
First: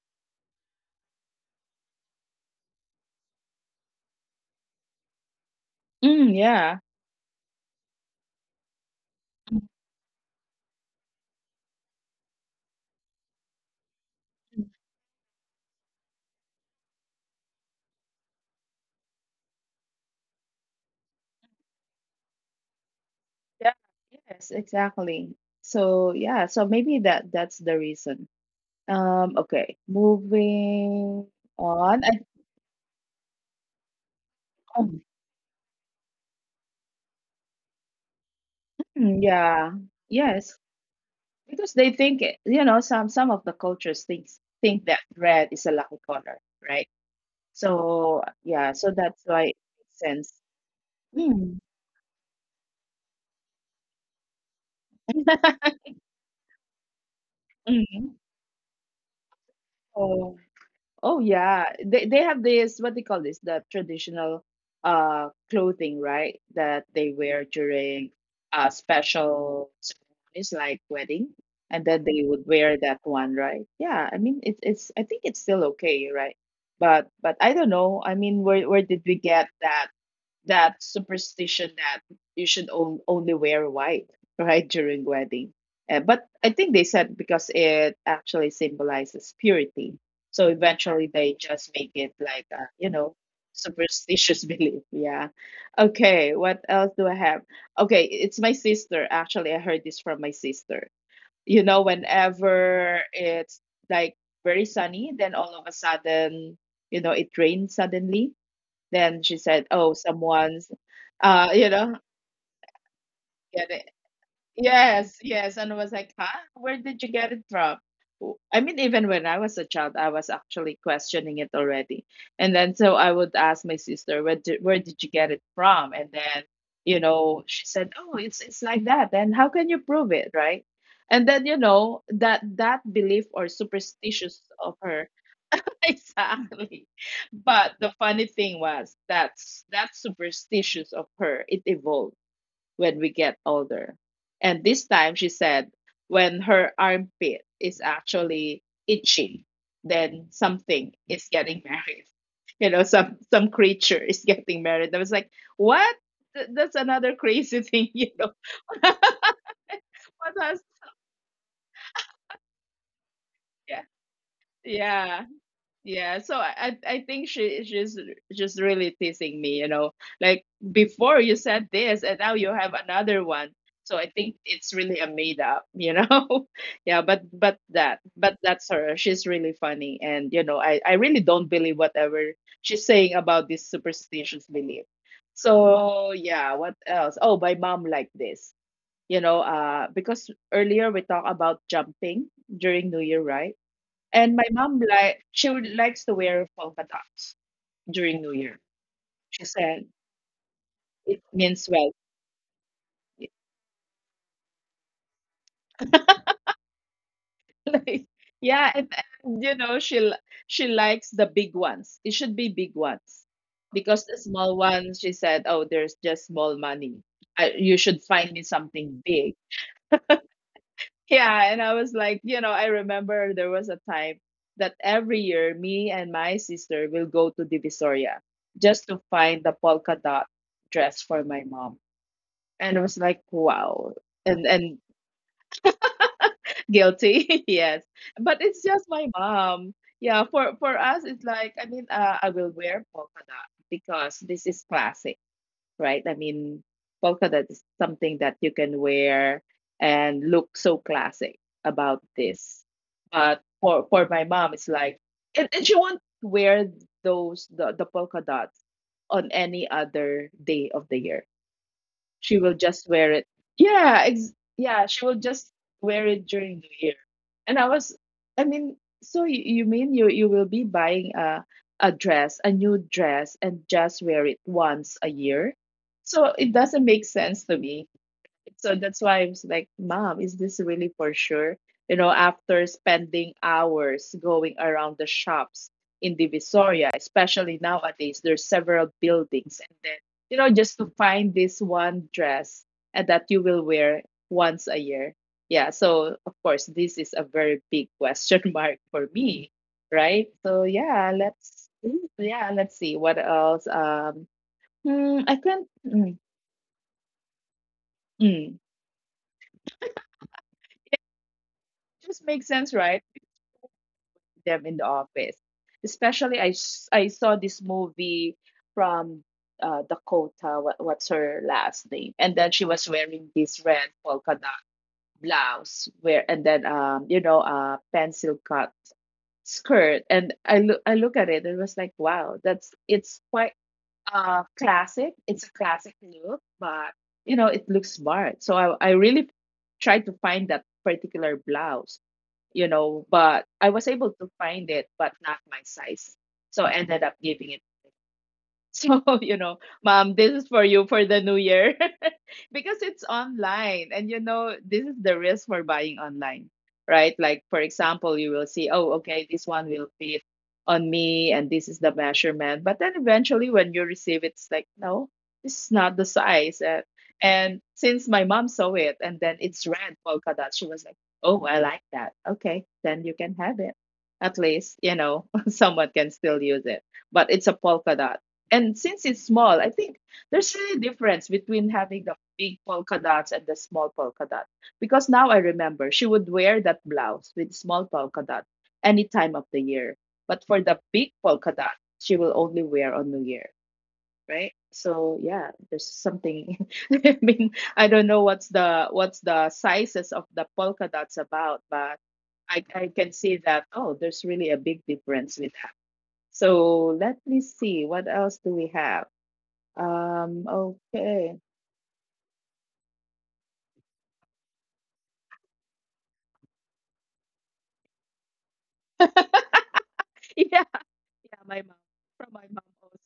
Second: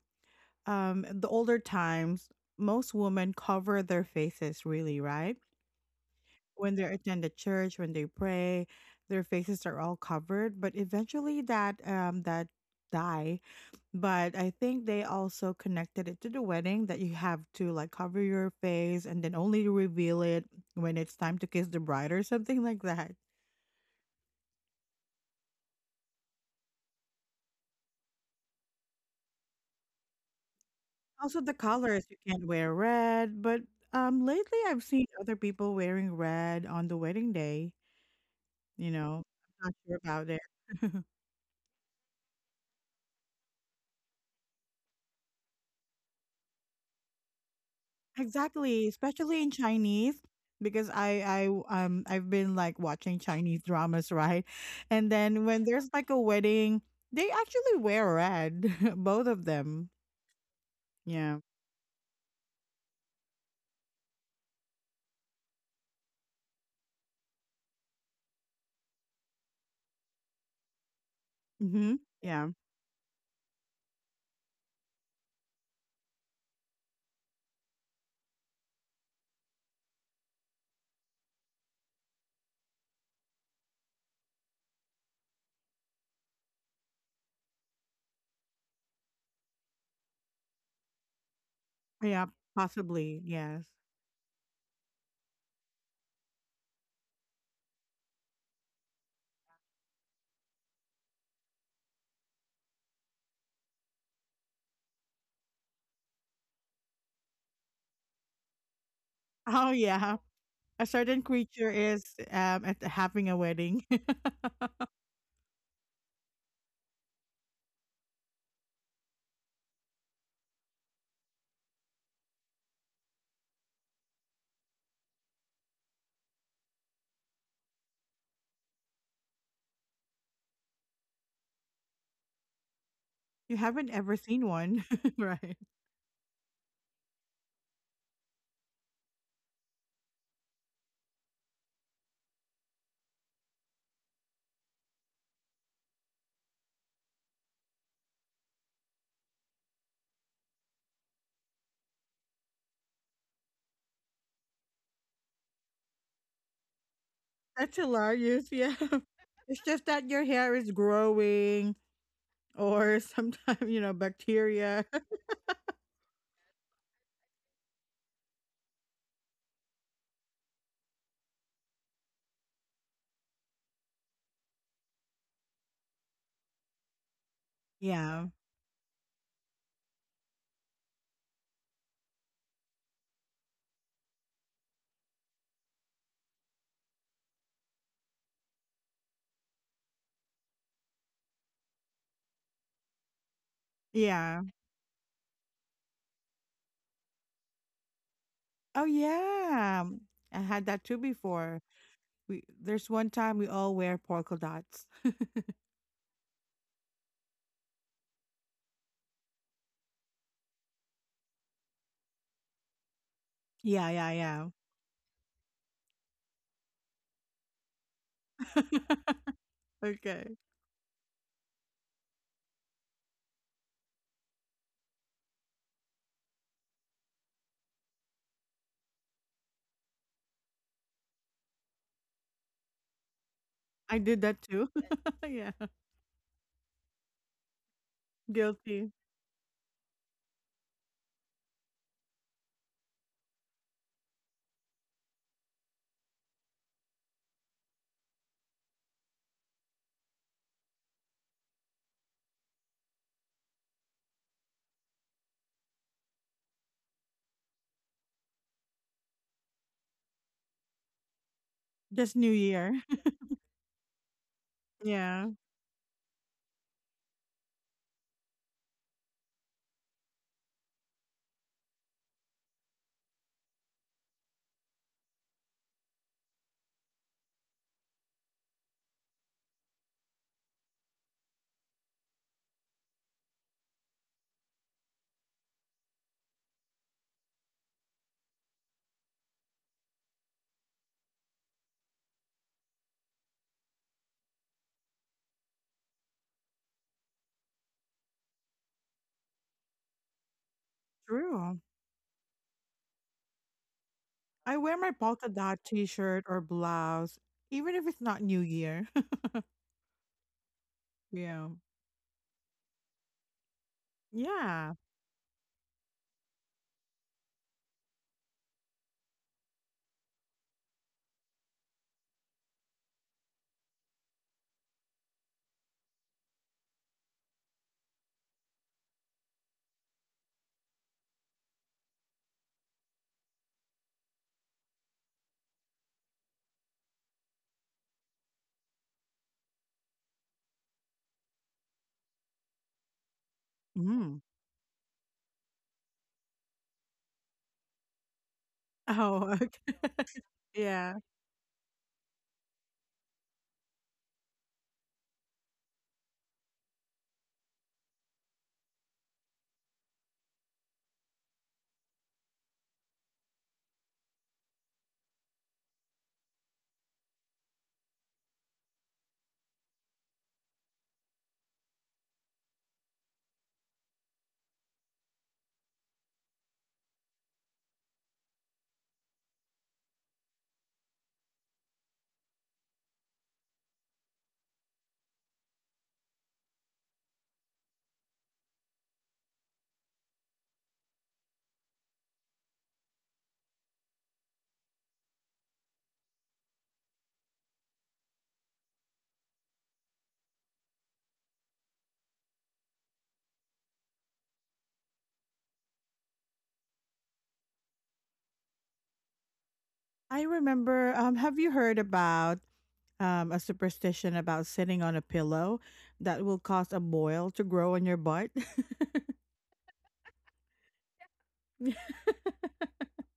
Speaker 1: the older times, most women cover their faces really, right?
Speaker 2: Mm,
Speaker 1: When
Speaker 2: yeah.
Speaker 1: they attend the church, when they pray, their faces are all covered. But eventually, that that die. But I
Speaker 2: Mhm.
Speaker 1: think they also connected it to the wedding that you have to like cover your face and then only reveal it when it's time to kiss the bride or something like that.
Speaker 2: Yeah, yes, exactly. So yeah, so maybe that's the reason. Okay, moving
Speaker 1: Also, the colors
Speaker 2: on.
Speaker 1: you
Speaker 2: I,
Speaker 1: can't wear red, but lately I've
Speaker 2: oh,
Speaker 1: seen other people wearing red on the wedding day. You know,
Speaker 2: hmm,
Speaker 1: I'm not
Speaker 2: yeah,
Speaker 1: sure about it.
Speaker 2: yes, because they think it- you know, some of the cultures thinks think that red is a lucky color, right. So yeah,
Speaker 1: Exactly,
Speaker 2: so that's
Speaker 1: especially
Speaker 2: why
Speaker 1: in
Speaker 2: it makes
Speaker 1: Chinese
Speaker 2: sense.
Speaker 1: because I
Speaker 2: Mm.
Speaker 1: I um I've been like watching Chinese dramas, right? And then when there's like a wedding, they actually wear
Speaker 2: Hmm.
Speaker 1: red, both of them.
Speaker 2: Oh
Speaker 1: Yeah.
Speaker 2: yeah, they have this what they call this the traditional clothing, right? That they wear during special ceremonies like wedding, and
Speaker 1: Mhm.
Speaker 2: then they would
Speaker 1: Yeah.
Speaker 2: wear that one, right? Yeah, I mean it's, I think it's still okay, right? But I don't know. I mean, where did we get that superstition that you should on- only wear white right during wedding, but I think they said because it actually symbolizes purity, so eventually they just make it
Speaker 1: Yeah,
Speaker 2: like a, you know,
Speaker 1: possibly. Yes.
Speaker 2: superstitious belief, yeah. Okay, what else do I have? Okay, it's my sister, actually. I heard this from my sister. You know, whenever it's like very sunny, then all of a sudden, you know, it rains suddenly, then she said,
Speaker 1: Oh
Speaker 2: "Oh,
Speaker 1: yeah.
Speaker 2: someone's,
Speaker 1: A certain
Speaker 2: you
Speaker 1: creature
Speaker 2: know,
Speaker 1: is at having a
Speaker 2: get
Speaker 1: wedding.
Speaker 2: it." Yes, yes. And I was like, huh? Where did you get it from? W- I mean, even when I was a child, I was actually questioning it already. And then so I would ask my sister, where did you get it from? And then, you know, she said, oh, it's like that. Then how can you prove it, right? And then, you know, that belief or
Speaker 1: You haven't ever
Speaker 2: superstitious
Speaker 1: seen
Speaker 2: of
Speaker 1: one,
Speaker 2: her
Speaker 1: right?
Speaker 2: exactly. But the funny thing was that superstitious of her, it evolved when we get older. And this time she said when her armpit is actually itching, then something is getting married. You know, some creature is getting married. I was like, what? Th- That's another crazy
Speaker 1: That's
Speaker 2: thing, you know.
Speaker 1: hilarious. Yeah. It's just that your
Speaker 2: What
Speaker 1: hair
Speaker 2: has
Speaker 1: is growing. Or sometimes, you
Speaker 2: yeah.
Speaker 1: know, bacteria.
Speaker 2: Yeah. Yeah, so I think she's just really teasing me, you know. Like before you said this and now you have another one. So I think it's really a made up, you know. Yeah,
Speaker 1: Yeah.
Speaker 2: but that's her. She's really funny, and you know, I really don't believe whatever she's saying about this superstitious belief. So yeah, what else? Oh, my mom like this. You know, because earlier we talked about jumping during New Year, right? And
Speaker 1: Yeah.
Speaker 2: my mom, like, she would likes to wear polka dots during New Year.
Speaker 1: Oh
Speaker 2: She
Speaker 1: yeah.
Speaker 2: said
Speaker 1: I had that too
Speaker 2: it
Speaker 1: before.
Speaker 2: means well.
Speaker 1: We there's one time we all wear polka dots.
Speaker 2: Like, yeah, and you know she likes the big ones. It should be big ones
Speaker 1: Yeah,
Speaker 2: because
Speaker 1: yeah,
Speaker 2: the
Speaker 1: yeah.
Speaker 2: small ones, she said, oh, there's just small money. I, you should find me something big.
Speaker 1: Okay.
Speaker 2: Yeah, and I was like, you know, I remember there was a time that every year me and my sister will go to Divisoria just to find the polka dot dress for my mom, and I was like, wow,
Speaker 1: I did that too.
Speaker 2: and
Speaker 1: Yeah.
Speaker 2: guilty, yes. But it's just
Speaker 1: Guilty.
Speaker 2: my mom. Yeah, for us, it's like, I mean, I will wear polka dot because this is classic, right? I mean, polka dot is something that you can wear and look so classic about this. But for my mom, it's like, and she won't wear those the polka dots on any other day of the year,
Speaker 1: Just New
Speaker 2: she will
Speaker 1: Year.
Speaker 2: just wear it. Yeah, ex- yeah, she will
Speaker 1: Yeah.
Speaker 2: just wear it during the year. And I was, I mean, so you mean you will be buying a dress, a new dress, and just wear it once a year? So it doesn't make sense to me. So that's why I was like, Mom, is this really for sure? You know, after spending hours going around the shops in Divisoria, especially nowadays, there's several buildings. And then, you know, just to find this one dress and that you will wear once a year. Yeah. So, of course, this is a very big question mark for me. Right. So, yeah,
Speaker 1: True.
Speaker 2: let's. Yeah, let's see what else.
Speaker 1: I wear my
Speaker 2: Hmm,
Speaker 1: polka
Speaker 2: I
Speaker 1: dot
Speaker 2: can't. Mm,
Speaker 1: t-shirt or blouse even if it's not New
Speaker 2: mm,
Speaker 1: Year. Yeah.
Speaker 2: just makes sense, right? Them
Speaker 1: Yeah.
Speaker 2: in the office. Especially, s- I saw this movie from Dakota, what's her last name? And then she was wearing this red polka dot blouse, where, and then, um, you know, pencil cut skirt. And I look at it and was like, wow, that's it's quite classic. It's a classic look, but you know it looks smart. So I really tried to find that particular blouse, you know, but I was able
Speaker 1: Mm.
Speaker 2: to find it, but not my size. So I ended up giving it. So,
Speaker 1: Oh,
Speaker 2: you know,
Speaker 1: okay.
Speaker 2: mom, this is for you
Speaker 1: Yeah.
Speaker 2: for the new year because it's online. And, you know, this is the risk for buying online, right? Like, for example, you will see, oh, okay, this one will fit on me and this is the measurement. But then eventually, when you receive it, it's like, no, this is not the size. And since my mom saw it and then it's red polka dot, she was like, oh, I like that. Okay, then you can have it. At least, you know, someone can still use it, but it's a polka dot. And since it's small, I think there's really difference between having the big polka dots and the small polka dot. Because now I remember she would wear that blouse with small polka dot any time of the year. But for the big polka dot, she will only wear on New Year, right? So yeah, there's something. I mean, I don't know what's the sizes of the polka dots about, but I can see that oh, there's really a big difference with that. So let me see what else do we have.
Speaker 1: I
Speaker 2: Um,
Speaker 1: remember have
Speaker 2: okay.
Speaker 1: you heard about a superstition about sitting on a pillow that will cause a boil to grow on your butt.
Speaker 2: Yeah, yeah, my mom. From my mom also.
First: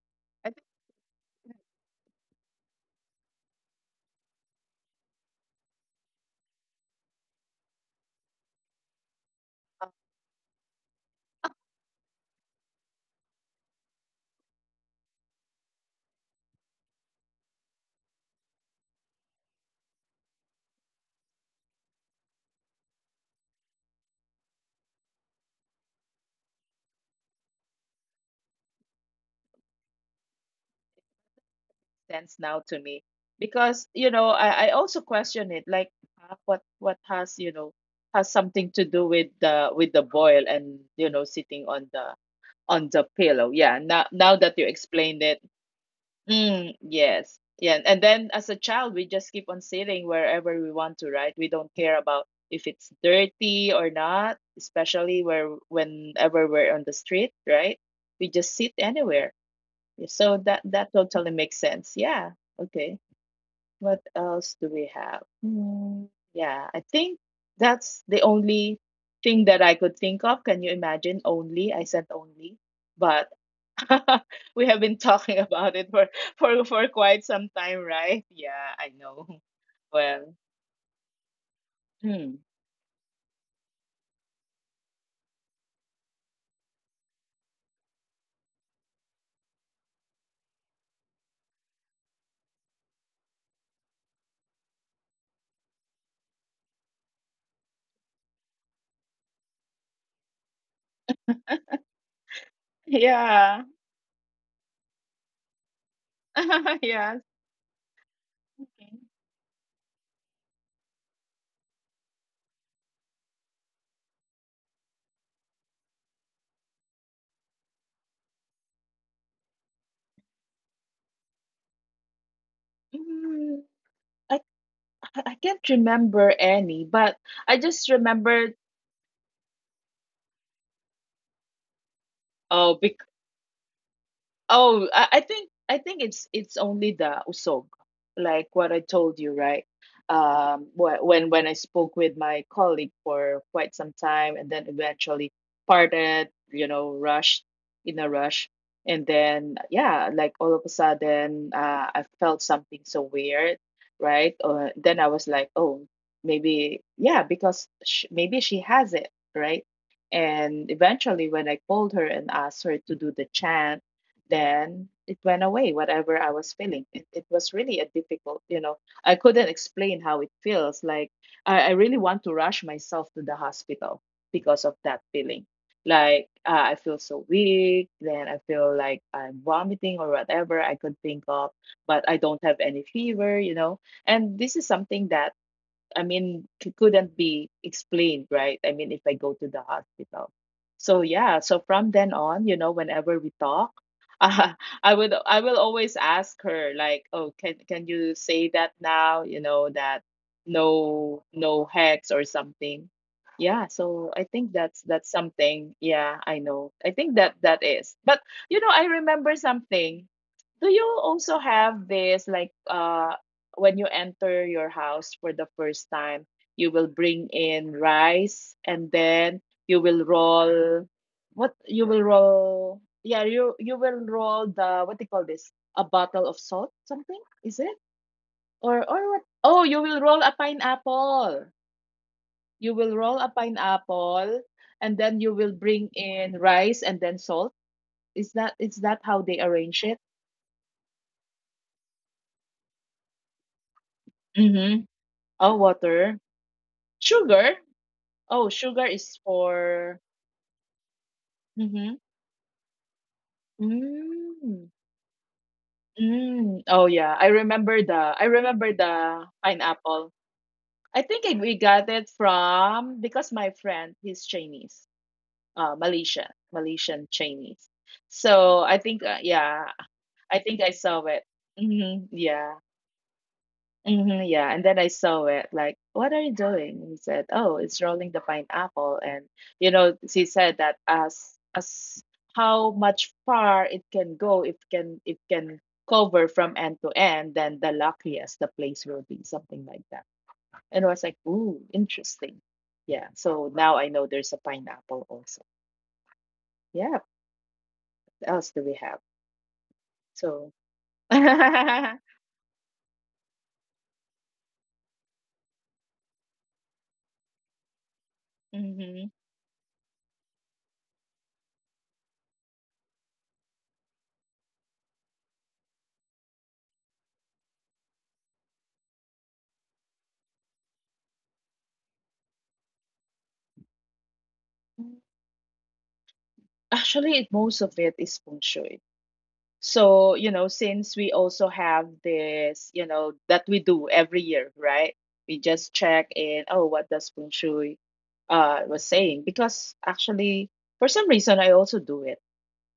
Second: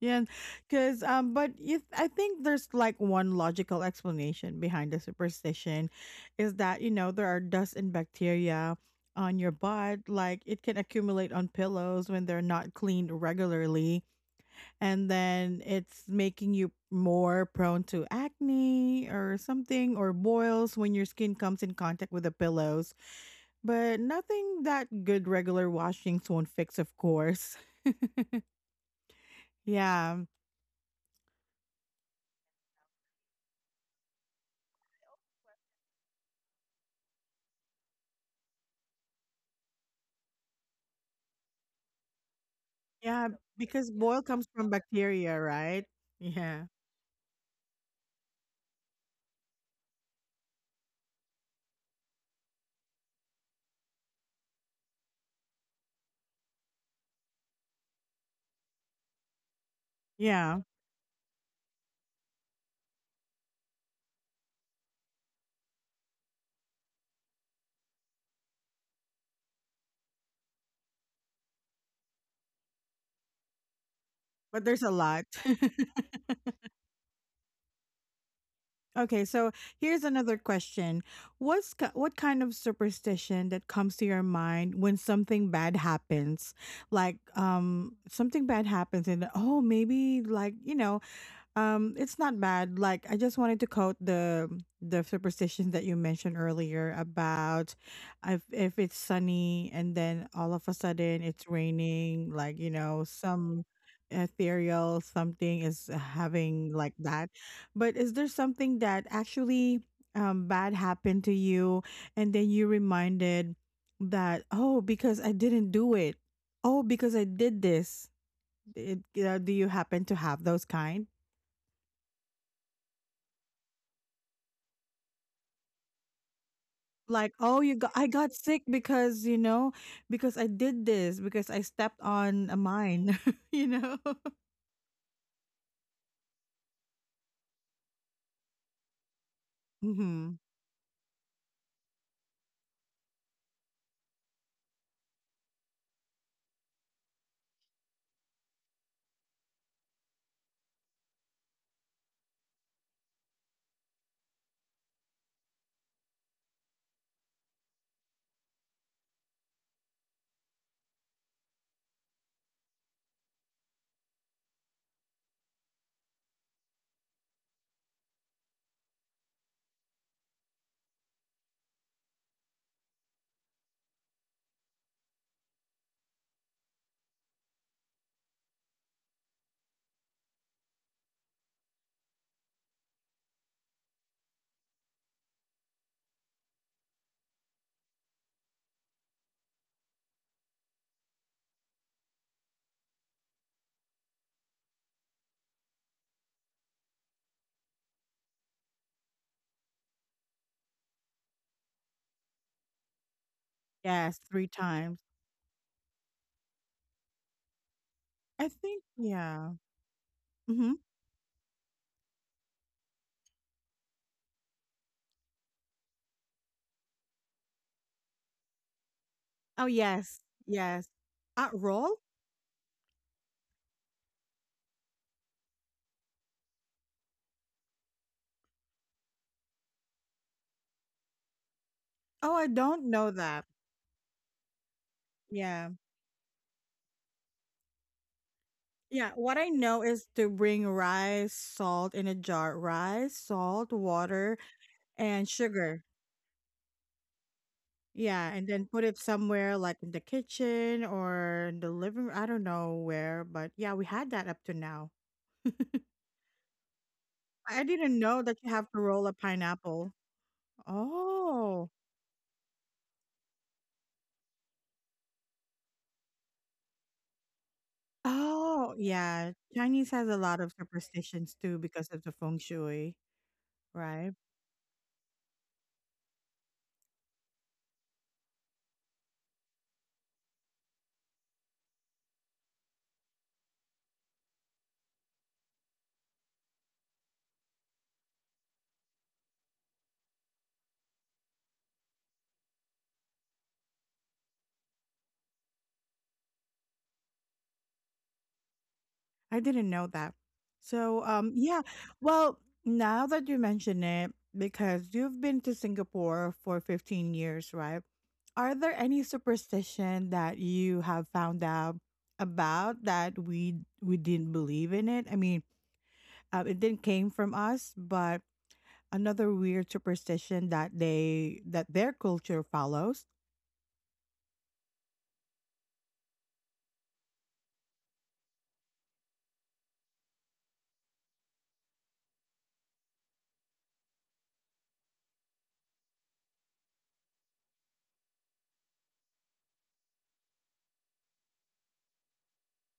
Speaker 1: Yeah,
Speaker 2: I think it
Speaker 1: because but if, I think there's like one logical explanation behind the superstition, is that you know there are dust and bacteria on your butt, like it can accumulate on pillows when they're not cleaned regularly, and then it's making you more prone to acne or something or boils when your skin comes in contact with the pillows. But nothing that good regular washings won't fix, of course. Yeah.
Speaker 2: stands now to me because you know I also question it like what has, you know, has something to do with the boil and you know sitting on the
Speaker 1: Yeah,
Speaker 2: pillow. Yeah,
Speaker 1: because boil
Speaker 2: now
Speaker 1: comes
Speaker 2: that you
Speaker 1: from
Speaker 2: explained
Speaker 1: bacteria,
Speaker 2: it,
Speaker 1: right? Yeah.
Speaker 2: mm, yes. Yeah. And then as a child, we just keep on sitting wherever we want to, right? We don't care about if it's dirty or not, especially where whenever we're on the street, right? We just sit anywhere. Yeah, so
Speaker 1: Yeah,
Speaker 2: that totally makes sense. Yeah. Okay. What else do we have? Hmm. Yeah, I think that's the only thing that I could think of. Can you imagine? Only. I said only. But we
Speaker 1: but
Speaker 2: have
Speaker 1: there's a
Speaker 2: been
Speaker 1: lot.
Speaker 2: talking about it for for for quite some time, right? Yeah, I know.
Speaker 1: Okay, so here's
Speaker 2: Well,
Speaker 1: another question. What's what
Speaker 2: hmm.
Speaker 1: kind of superstition that comes to your mind when something bad happens? Like something bad happens and oh maybe like, you know, it's not bad. Like I just wanted to quote the superstition that you mentioned earlier about if it's sunny and then all of a sudden it's raining, like you know, some
Speaker 2: Yeah.
Speaker 1: ethereal something is having like that.
Speaker 2: Yes.
Speaker 1: But is there something that actually bad happened to you and then you reminded that oh because I didn't do it. Oh because I did this. It, do you happen to have those kind?
Speaker 2: Mm, I I can't remember any, but
Speaker 1: Like oh
Speaker 2: I
Speaker 1: you got
Speaker 2: just
Speaker 1: I got
Speaker 2: remembered.
Speaker 1: sick because you know because I did this because I stepped on a
Speaker 2: Oh,
Speaker 1: mine you know.
Speaker 2: oh, I think I think it's only the usog, like what I told you, right?
Speaker 1: Hmm.
Speaker 2: When I spoke with my colleague for quite some time, and then eventually parted, you know, rushed in a rush, and then yeah, like all of a sudden, I felt something so weird, right? Then I was like, oh, maybe yeah, because sh maybe she has it, right? And eventually, when I called her and asked her to do the chant, then it went away. Whatever I was feeling, it was really a difficult, you know, I couldn't explain how it feels like. I really want to rush myself to the hospital because of that feeling. Like I feel so weak, then I feel like I'm vomiting or whatever I could think of, but I don't have any fever, you know. And this is something that I mean, couldn't be explained, right? I mean, if I go to the hospital. So yeah, so from then on, you know, whenever we talk, uh, I will always ask her like, "Oh, can you say that now, you know, that no no hex or something." Yeah, so I
Speaker 1: Yes,
Speaker 2: think
Speaker 1: three
Speaker 2: that's
Speaker 1: times,
Speaker 2: that's something. Yeah, I know. I think that that is. But
Speaker 1: I
Speaker 2: you know, I
Speaker 1: think.
Speaker 2: remember
Speaker 1: Yeah.
Speaker 2: something. Do
Speaker 1: Hmm.
Speaker 2: you also have this like when you enter your house for the first time, you will bring in rice, and then
Speaker 1: Oh
Speaker 2: you will
Speaker 1: yes.
Speaker 2: roll.
Speaker 1: Yes
Speaker 2: What
Speaker 1: at
Speaker 2: you will
Speaker 1: roll.
Speaker 2: roll? Yeah, you will roll the, what do you call this, a bottle of salt something, is it? Or what? Oh, you will roll a pineapple.
Speaker 1: Oh I
Speaker 2: You
Speaker 1: don't
Speaker 2: will roll
Speaker 1: know
Speaker 2: a
Speaker 1: that.
Speaker 2: pineapple and then you will
Speaker 1: Yeah,
Speaker 2: bring in rice and then salt. Is that, is that
Speaker 1: yeah,
Speaker 2: how they
Speaker 1: what I
Speaker 2: arrange
Speaker 1: know
Speaker 2: it?
Speaker 1: is to bring rice salt in a jar, rice salt water
Speaker 2: Mm-hmm.
Speaker 1: and
Speaker 2: Oh,
Speaker 1: sugar.
Speaker 2: water, sugar.
Speaker 1: Yeah,
Speaker 2: Oh,
Speaker 1: and then
Speaker 2: sugar
Speaker 1: put it
Speaker 2: is
Speaker 1: somewhere like
Speaker 2: for.
Speaker 1: in the kitchen or in the
Speaker 2: Mhm.
Speaker 1: living room. I don't know where, but yeah, we had that up to
Speaker 2: Mm.
Speaker 1: now.
Speaker 2: Mm. Oh yeah, I
Speaker 1: I
Speaker 2: remember
Speaker 1: didn't
Speaker 2: the, I
Speaker 1: know that you
Speaker 2: remember
Speaker 1: have to roll a
Speaker 2: the
Speaker 1: pineapple.
Speaker 2: pineapple. I think we
Speaker 1: Oh.
Speaker 2: got it from, because my friend he's Chinese, Malaysian, Malaysian Chinese. So I
Speaker 1: Oh,
Speaker 2: think
Speaker 1: yeah.
Speaker 2: yeah,
Speaker 1: Chinese has a
Speaker 2: I
Speaker 1: lot
Speaker 2: think
Speaker 1: of
Speaker 2: I saw it.
Speaker 1: superstitions too because
Speaker 2: Hmm.
Speaker 1: of the feng
Speaker 2: Yeah,
Speaker 1: shui, right?
Speaker 2: hmm, yeah, and then I saw it like, what are you doing? And he said, oh, it's rolling the pineapple, and you know, she said that as how much far it can go, if can it can cover from end to end, then the luckiest the place will be, something like that. And I was like, ooh, interesting. Yeah, so now I know there's a pineapple also. Yeah, what else do we have?
Speaker 1: I didn't know that.
Speaker 2: So,
Speaker 1: So, yeah. Well, now that you mention it, because you've been to Singapore for 15 years, right? Are there any
Speaker 2: hmm,
Speaker 1: superstition that you have found out about that we didn't believe in it? I mean, it didn't came from us, but another weird superstition that they that their culture follows.
Speaker 2: actually, most of it is feng shui. So, you know, since we also have this, you know, that we do every year, right? We just check in, oh, what does Feng Shui was saying? Because actually, for some reason I also do it.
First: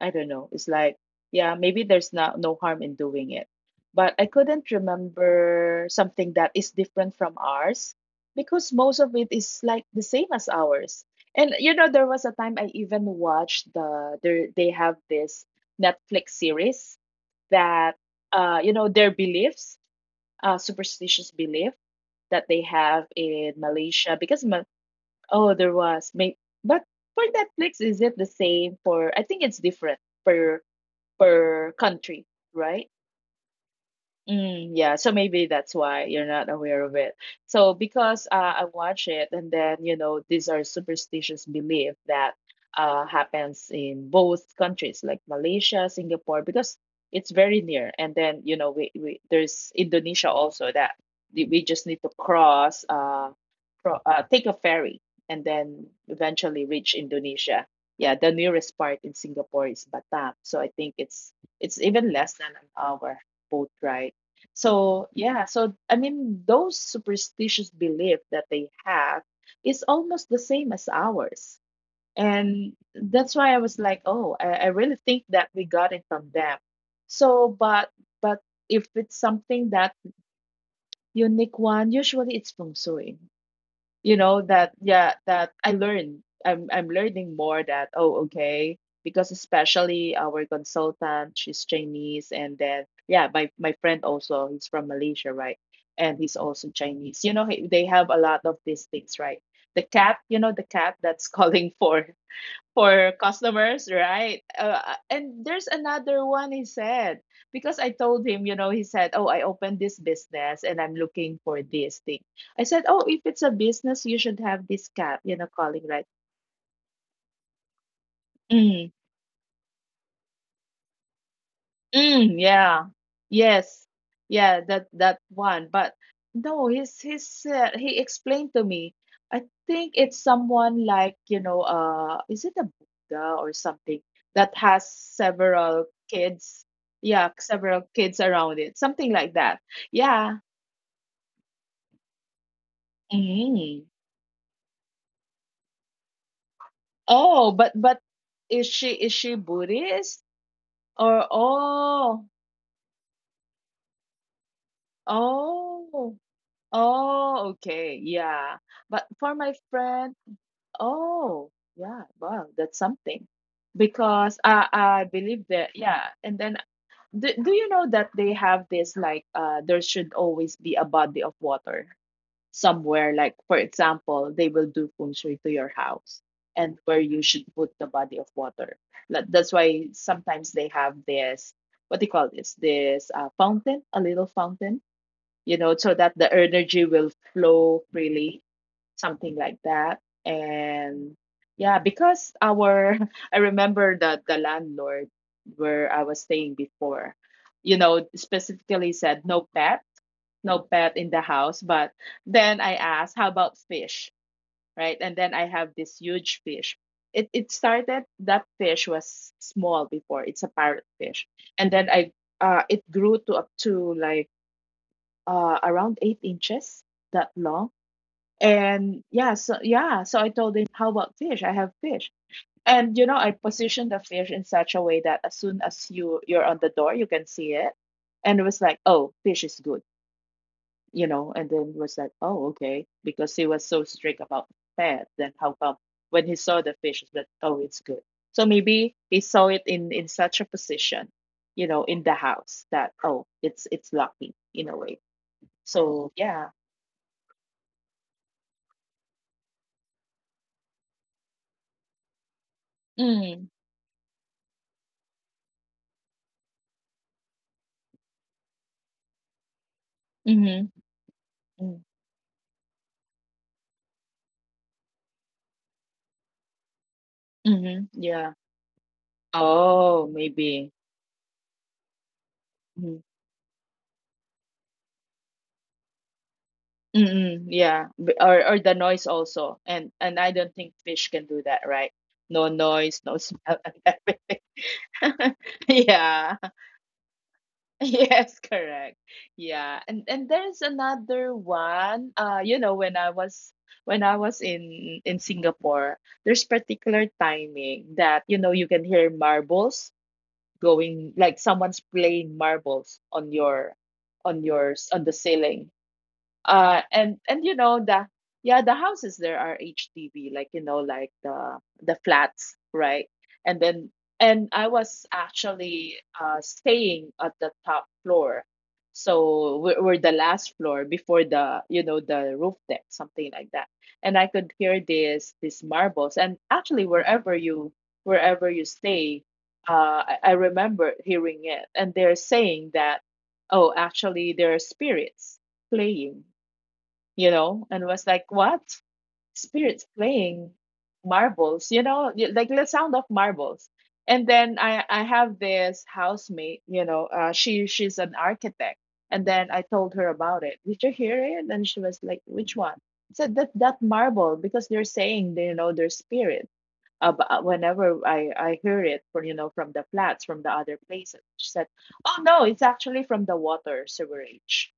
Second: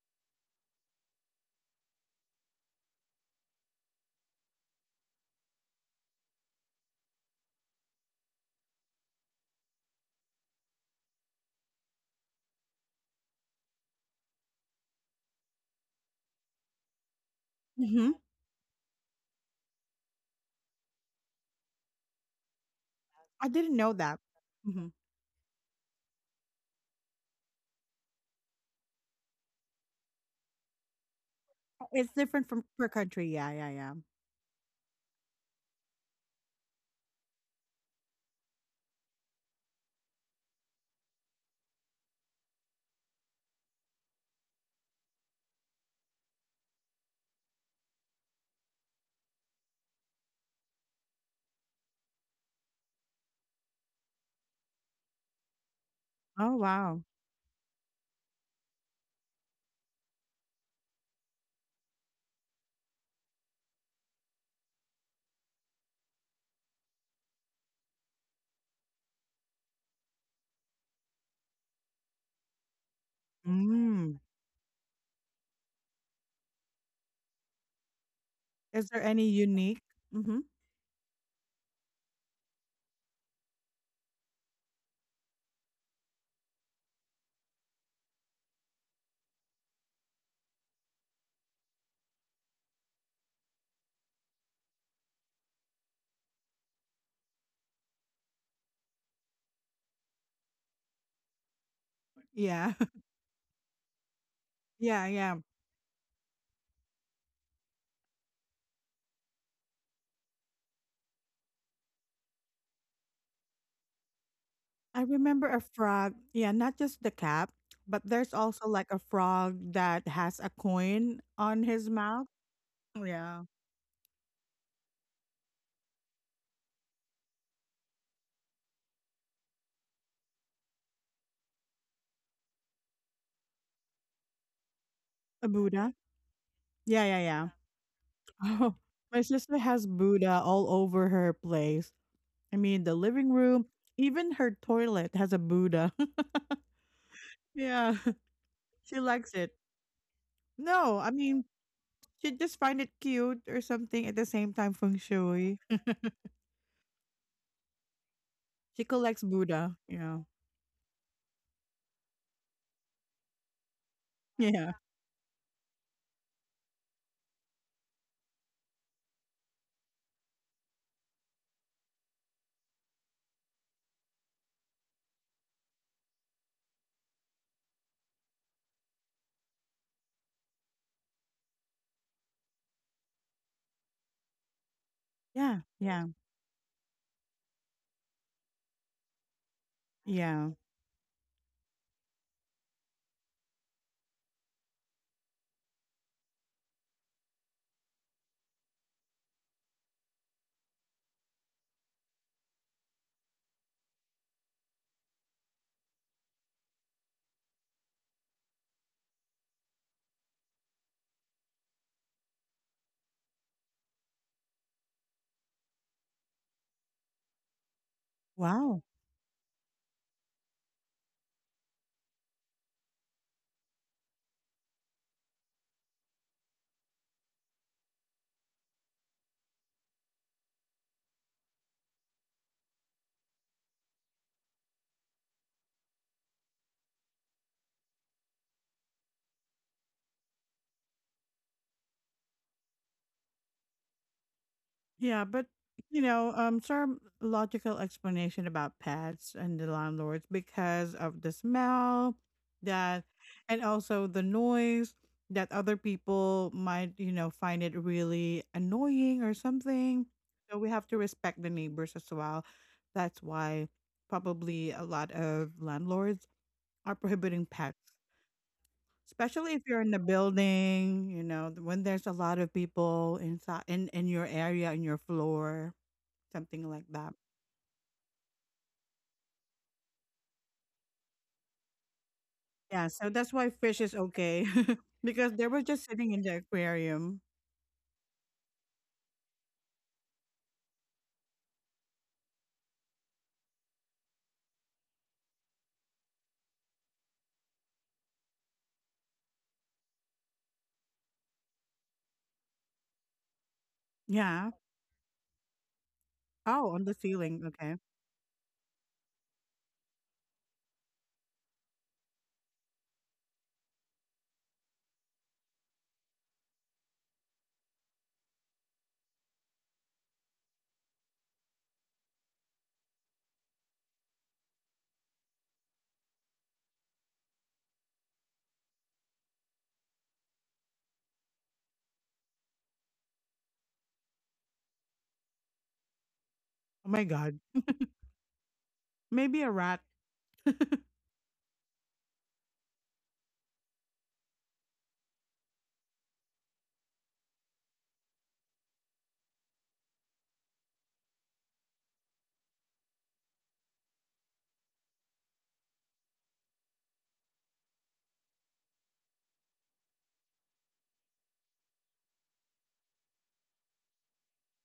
Speaker 2: I don't know. It's like, yeah, maybe there's not no harm in doing it. But I couldn't remember something that is different from ours because most of it is like the same as ours. And you know, there was a time I even watched the, there they have this Netflix series that
Speaker 1: Mm-hmm.
Speaker 2: you know, their beliefs, superstitious belief that they have in
Speaker 1: I didn't know
Speaker 2: Malaysia,
Speaker 1: that.
Speaker 2: because
Speaker 1: Hmm.
Speaker 2: oh there was may, but for Netflix is it the same for, I think it's different per per
Speaker 1: It's
Speaker 2: country,
Speaker 1: different from
Speaker 2: right?
Speaker 1: per country. Yeah, yeah, yeah.
Speaker 2: Mm, yeah, so maybe that's why you're not aware of it. So because I watch it, and then you know these are superstitious belief that happens in both countries, like Malaysia, Singapore, because it's very near. And then you know we there's Indonesia also that we just need to cross, cro take a ferry, and then
Speaker 1: Oh
Speaker 2: eventually reach
Speaker 1: wow.
Speaker 2: Indonesia. Yeah, the nearest part in Singapore is Batam, so I think it's even less than an hour boat ride. So, yeah, so I mean, those superstitious belief that they have is almost the same as ours. And that's why I was like,
Speaker 1: Mm.
Speaker 2: oh, I really think that we got it from them. So, but if
Speaker 1: Is there
Speaker 2: it's
Speaker 1: any
Speaker 2: something
Speaker 1: unique?
Speaker 2: that
Speaker 1: Mm-hmm.
Speaker 2: unique one, usually it's feng shui, you know that. Yeah, that I learned. I'm learning more that oh, okay, because especially our consultant she's Chinese, and then yeah, my friend also he's from Malaysia, right? And he's also Chinese, you know, they have a lot of these things, right? The cat, you know, the cat that's calling
Speaker 1: Yeah,
Speaker 2: for customers, right?
Speaker 1: yeah,
Speaker 2: And
Speaker 1: yeah.
Speaker 2: there's another one he said, because I told him, you know, he said, "Oh, I opened this business and I'm looking for this thing." I said, "Oh, if it's a business, you should have this
Speaker 1: I
Speaker 2: cap, you know,
Speaker 1: remember a
Speaker 2: calling right."
Speaker 1: frog. Yeah, not just the cap, but there's also like a frog that has a coin on his
Speaker 2: Mm,
Speaker 1: mouth.
Speaker 2: yeah.
Speaker 1: Yeah.
Speaker 2: Yes. Yeah, that that one. But no, he's he explained to me. I think it's someone like, you know, is it a Buddha or something that has
Speaker 1: A
Speaker 2: several
Speaker 1: Buddha.
Speaker 2: kids?
Speaker 1: Yeah, yeah,
Speaker 2: Yeah,
Speaker 1: yeah.
Speaker 2: several kids around it.
Speaker 1: Oh,
Speaker 2: Something
Speaker 1: my
Speaker 2: like that.
Speaker 1: sister has
Speaker 2: Yeah.
Speaker 1: Buddha all over her place. I mean, the living room,
Speaker 2: Mm.
Speaker 1: even her toilet has a Buddha.
Speaker 2: Oh, but
Speaker 1: yeah,
Speaker 2: is
Speaker 1: she
Speaker 2: she
Speaker 1: likes it.
Speaker 2: Buddhist
Speaker 1: No, I
Speaker 2: or
Speaker 1: mean, she just find it cute or something at the same time feng shui.
Speaker 2: oh oh, okay, yeah,
Speaker 1: She
Speaker 2: but for
Speaker 1: collects
Speaker 2: my
Speaker 1: Buddha,
Speaker 2: friend,
Speaker 1: yeah.
Speaker 2: oh yeah. Wow, that's something. Because I
Speaker 1: Yeah.
Speaker 2: I believe that, yeah, and then do, do you know that they have this like there should always be a body of water somewhere, like for example, they will do feng shui to your house and where you should put the body of water. Like, that's why sometimes they have this, what do you call this? This fountain, a little fountain, you
Speaker 1: Yeah,
Speaker 2: know, so that
Speaker 1: yeah,
Speaker 2: the energy will flow freely, something like that.
Speaker 1: yeah.
Speaker 2: And yeah, because our I remember that the landlord where I was staying before, you know, specifically said no pet, no pet in the house. But then I asked, how about fish? Right? And then I have this huge fish. It started that fish was small before. It's a parrot fish. And then I it grew to up to like around 8 inches, that long.
Speaker 1: Wow.
Speaker 2: And yeah, so yeah, so I told him, "How about fish? I have fish." And you know, I positioned the fish in such a way that as soon as you're on the door, you can see it. And it was like, "Oh, fish is good," you know. And then it was like, "Oh, okay," because he was so strict about pet. Then how come when he saw the fish, it's like, "Oh, it's good." So maybe he saw it in such a position, you know, in the house that oh, it's lucky in a way.
Speaker 1: Yeah, but you
Speaker 2: So
Speaker 1: know,
Speaker 2: yeah.
Speaker 1: some logical explanation about pets and the landlords because of the smell that,
Speaker 2: Mm,
Speaker 1: and also the noise that other people might, you know, find it really annoying or something. So
Speaker 2: mm-hmm.
Speaker 1: we have to respect the
Speaker 2: Mm,
Speaker 1: neighbors as well. That's why probably a lot of landlords are prohibiting
Speaker 2: mm-hmm.
Speaker 1: pets,
Speaker 2: Yeah.
Speaker 1: especially if you're in the
Speaker 2: Oh, maybe.
Speaker 1: building, you know, when there's a lot of
Speaker 2: Mhm.
Speaker 1: people inside in your area, in your floor, something like that.
Speaker 2: Mm-mm, yeah, or the noise also, and I don't think fish can do that, right? No
Speaker 1: Yeah,
Speaker 2: noise,
Speaker 1: so
Speaker 2: no
Speaker 1: that's why
Speaker 2: smell, and
Speaker 1: fish is
Speaker 2: everything.
Speaker 1: okay because they were just sitting in
Speaker 2: Yeah.
Speaker 1: the aquarium.
Speaker 2: Yes, correct. Yeah, and there's another one. You know, when I was in Singapore, there's particular timing that you know you can hear marbles going, like someone's playing marbles on your on
Speaker 1: Yeah.
Speaker 2: yours on the ceiling
Speaker 1: Oh, on the
Speaker 2: and
Speaker 1: ceiling.
Speaker 2: you
Speaker 1: Okay.
Speaker 2: know the yeah the houses there are HDB, like you know like the flats, right? And then, and I was actually staying at the top floor, so we're the last floor before the, you know, the roof deck, something like that. And I could hear this these marbles, and actually wherever you stay I remember hearing it, and they're saying that oh, actually there are spirits playing,
Speaker 1: Oh my
Speaker 2: you
Speaker 1: God.
Speaker 2: know, and was like, what?
Speaker 1: Maybe a
Speaker 2: Spirits
Speaker 1: rat.
Speaker 2: playing marbles, you know, like the sound of marbles. And then I have this housemate, you know, she she's an architect. And then I told her about it. Did you hear it? And she was like, which one? I said that that marble because they're saying they you know their spirit. Whenever I hear it from, you know, from the flats from the other places, she said, oh no, it's actually from the water sewerage.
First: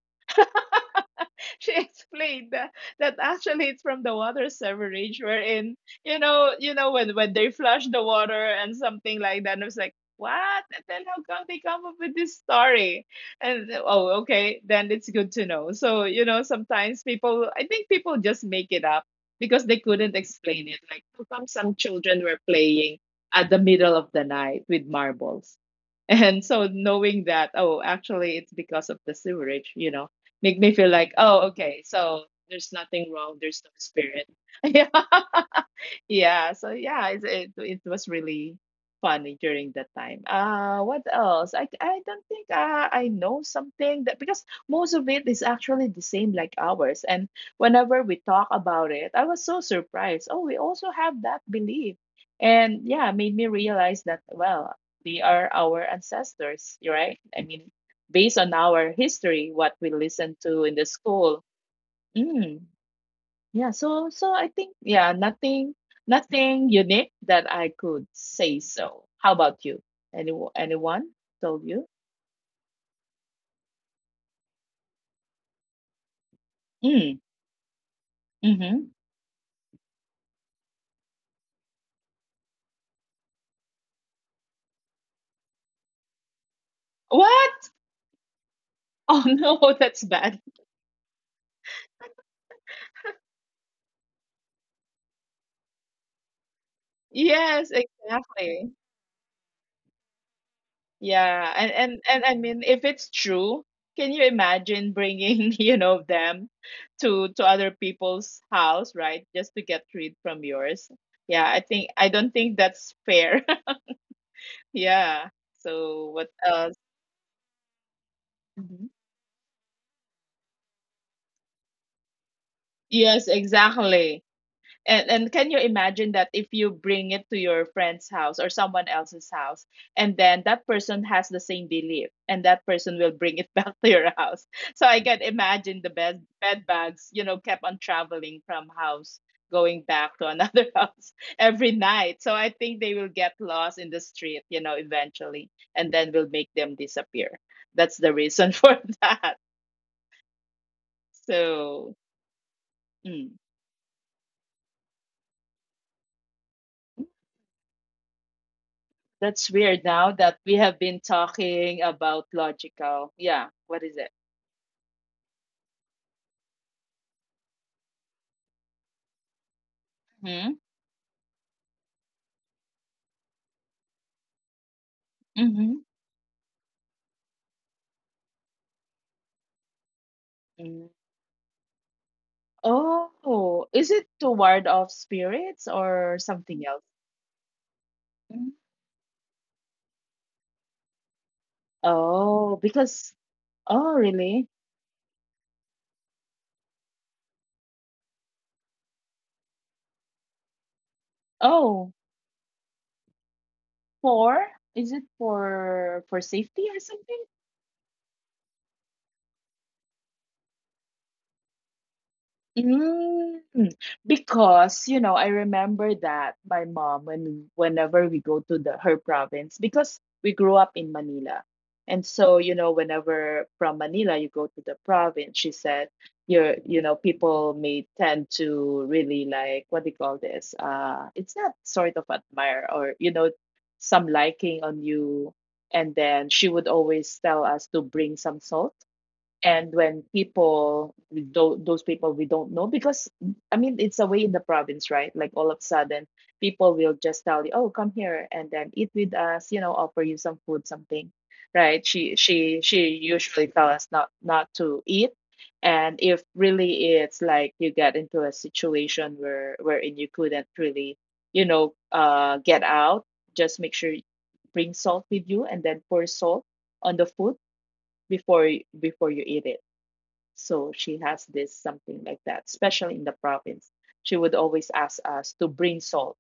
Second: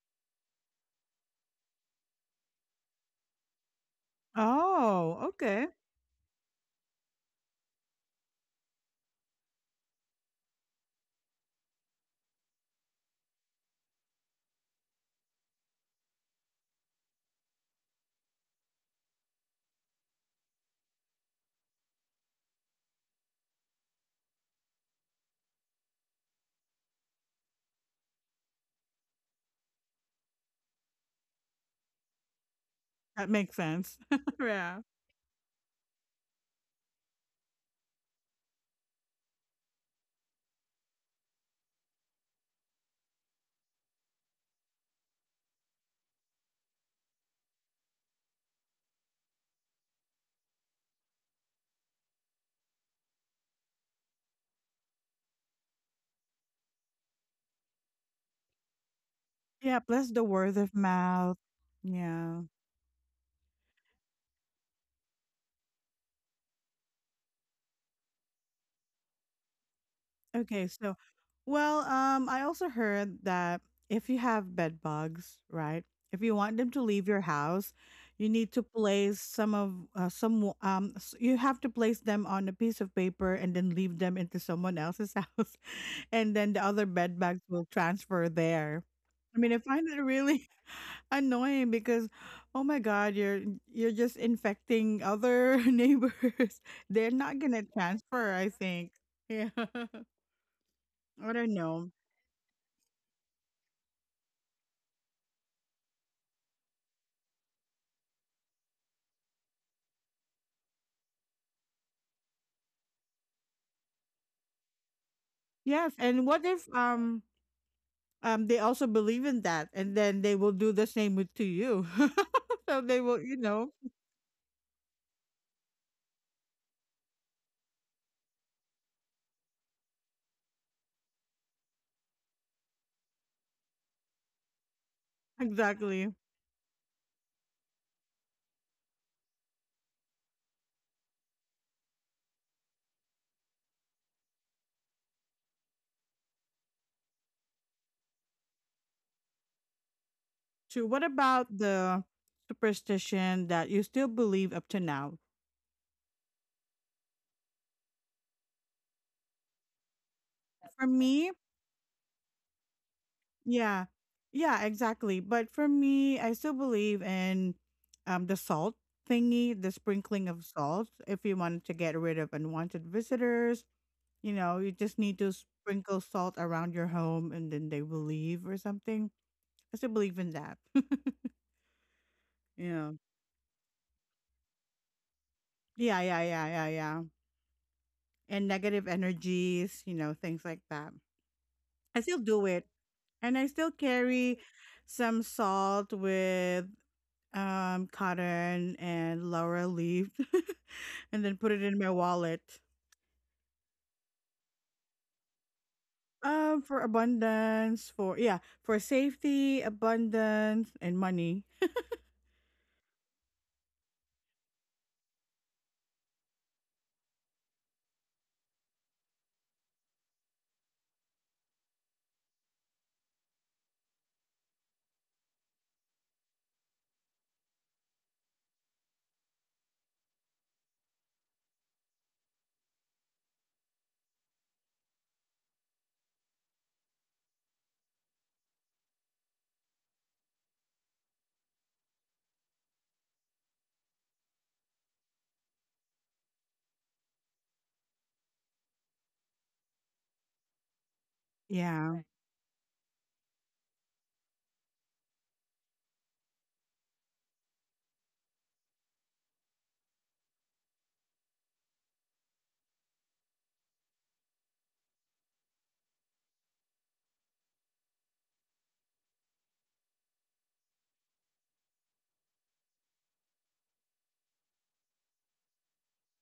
Speaker 2: She explained that, that actually it's from the water sewerage
Speaker 1: Oh, okay.
Speaker 2: wherein you know when they flush the water and something like that. And I was like, what? And then how come they come up with this story and oh, okay, then it's good to know. So you know, sometimes people, I think people just make it up because they couldn't explain it, like how come some children were playing at the middle of the night with marbles. And so knowing that, oh, actually it's because of the sewerage, make me feel like, oh, okay, so there's nothing
Speaker 1: That
Speaker 2: wrong,
Speaker 1: makes
Speaker 2: there's no
Speaker 1: sense.
Speaker 2: spirit.
Speaker 1: yeah.
Speaker 2: Yeah. Yeah, so yeah, it was really funny during that time. What else? I don't think I know something, that because most of it is actually the same like ours. And whenever we talk about it, I was so surprised. Oh, we also have that belief. And yeah, made me realize that well, they are our ancestors, right? I mean, based on our history, what
Speaker 1: Yeah.
Speaker 2: we
Speaker 1: Plus the
Speaker 2: listen
Speaker 1: word
Speaker 2: to in
Speaker 1: of
Speaker 2: the
Speaker 1: mouth.
Speaker 2: school.
Speaker 1: Yeah.
Speaker 2: Mm. Yeah, so I think yeah, nothing unique that I could say. So how about you? Any
Speaker 1: Okay, so
Speaker 2: anyone told
Speaker 1: well,
Speaker 2: you?
Speaker 1: I also heard that if you have bed bugs, right? If you want them to leave
Speaker 2: Mm,
Speaker 1: your house, you need to
Speaker 2: mm-hmm.
Speaker 1: place some of you have to place them on a piece of paper and then leave them into someone else's house, and then the other bed bugs will
Speaker 2: What?
Speaker 1: transfer there.
Speaker 2: Oh
Speaker 1: I mean, I
Speaker 2: no,
Speaker 1: find it
Speaker 2: that's bad.
Speaker 1: really annoying because, oh my God, you're just infecting other neighbors. They're not gonna
Speaker 2: Yes,
Speaker 1: transfer, I
Speaker 2: exactly.
Speaker 1: think. Yeah. I don't
Speaker 2: Yeah, and
Speaker 1: know.
Speaker 2: and and I mean, if it's true, can you imagine bringing, you know, them to other people's house, right? Just to get rid from yours. Yeah, I don't think that's fair. Yeah.
Speaker 1: Yes,
Speaker 2: So
Speaker 1: and
Speaker 2: what
Speaker 1: what if
Speaker 2: else?
Speaker 1: they also
Speaker 2: Mm-hmm.
Speaker 1: believe in that, and then they will do the same with to you. So they will,
Speaker 2: Yes,
Speaker 1: you know,
Speaker 2: exactly. And can you imagine that if you bring it to your friend's house or someone else's house, and then that person has the same belief, and that person will bring it back to your house. So I can imagine the
Speaker 1: exactly.
Speaker 2: bed bugs, you know, kept on traveling from house, going back to another house every night. So I think they will get lost in the street, you know, eventually, and then will make them disappear. That's the reason for that.
Speaker 1: True. What about
Speaker 2: So.
Speaker 1: the
Speaker 2: Mm.
Speaker 1: superstition that you still believe up to now?
Speaker 2: That's weird now that we have
Speaker 1: For
Speaker 2: been
Speaker 1: me,
Speaker 2: talking about logical. Yeah,
Speaker 1: yeah,
Speaker 2: what is it?
Speaker 1: yeah, exactly. But for me, I still believe in the salt thingy, the sprinkling of
Speaker 2: Hmm?
Speaker 1: salt if you wanted to get rid of unwanted visitors. You know, you just need to
Speaker 2: Mm-hmm.
Speaker 1: sprinkle salt around your home and then they will leave or something. I still believe in that.
Speaker 2: Mm.
Speaker 1: you know.
Speaker 2: Oh, is it to ward off spirits
Speaker 1: Yeah, yeah,
Speaker 2: or
Speaker 1: yeah, yeah,
Speaker 2: something else?
Speaker 1: yeah. And
Speaker 2: Mhm.
Speaker 1: negative energies, you know, things like that. I still do
Speaker 2: Oh,
Speaker 1: it.
Speaker 2: because
Speaker 1: And I still
Speaker 2: oh
Speaker 1: carry
Speaker 2: really?
Speaker 1: some salt with cotton and laurel leaf and then put it in my
Speaker 2: Oh,
Speaker 1: wallet.
Speaker 2: for is it for safety
Speaker 1: For
Speaker 2: or something?
Speaker 1: abundance, for yeah, for safety, abundance, and money.
Speaker 2: Mm, because you know, I remember that my mom when whenever we go to the her province because we grew up in Manila. And so, you know, whenever from Manila you go to the province, she said, you're, you know, people may tend to really like what do you call this? It's not sort of admire or, you know, some liking on you. And then she would always tell us to bring some salt, and when people those people we don't know, because I mean it's a way in the province, right? Like all of a sudden people will just tell you, oh come here and then eat with us, you know, offer you some food something, right?
Speaker 1: Yeah,
Speaker 2: She usually tell us not to eat, and if really it's like you get into a situation where wherein you couldn't really, you know, get out, just make sure you bring salt with you and then pour salt on the food before you eat it. So she has this something like that, especially in the province. She would always ask us to bring salt,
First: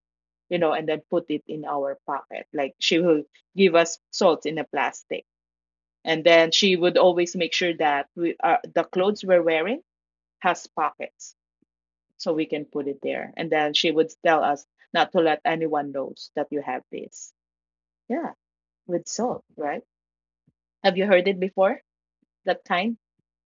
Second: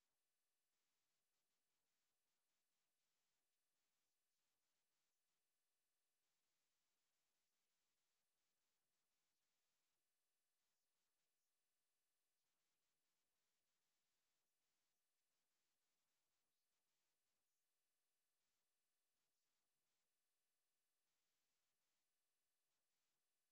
Speaker 2: you know, and then put it in our pocket. Like she will give us salt in a plastic. And then she would always make sure that we are, the clothes we're wearing has pockets so we can put it there. And then she would tell us not to let anyone knows that you have this. Yeah, with salt, right? Have you heard it before? That kind?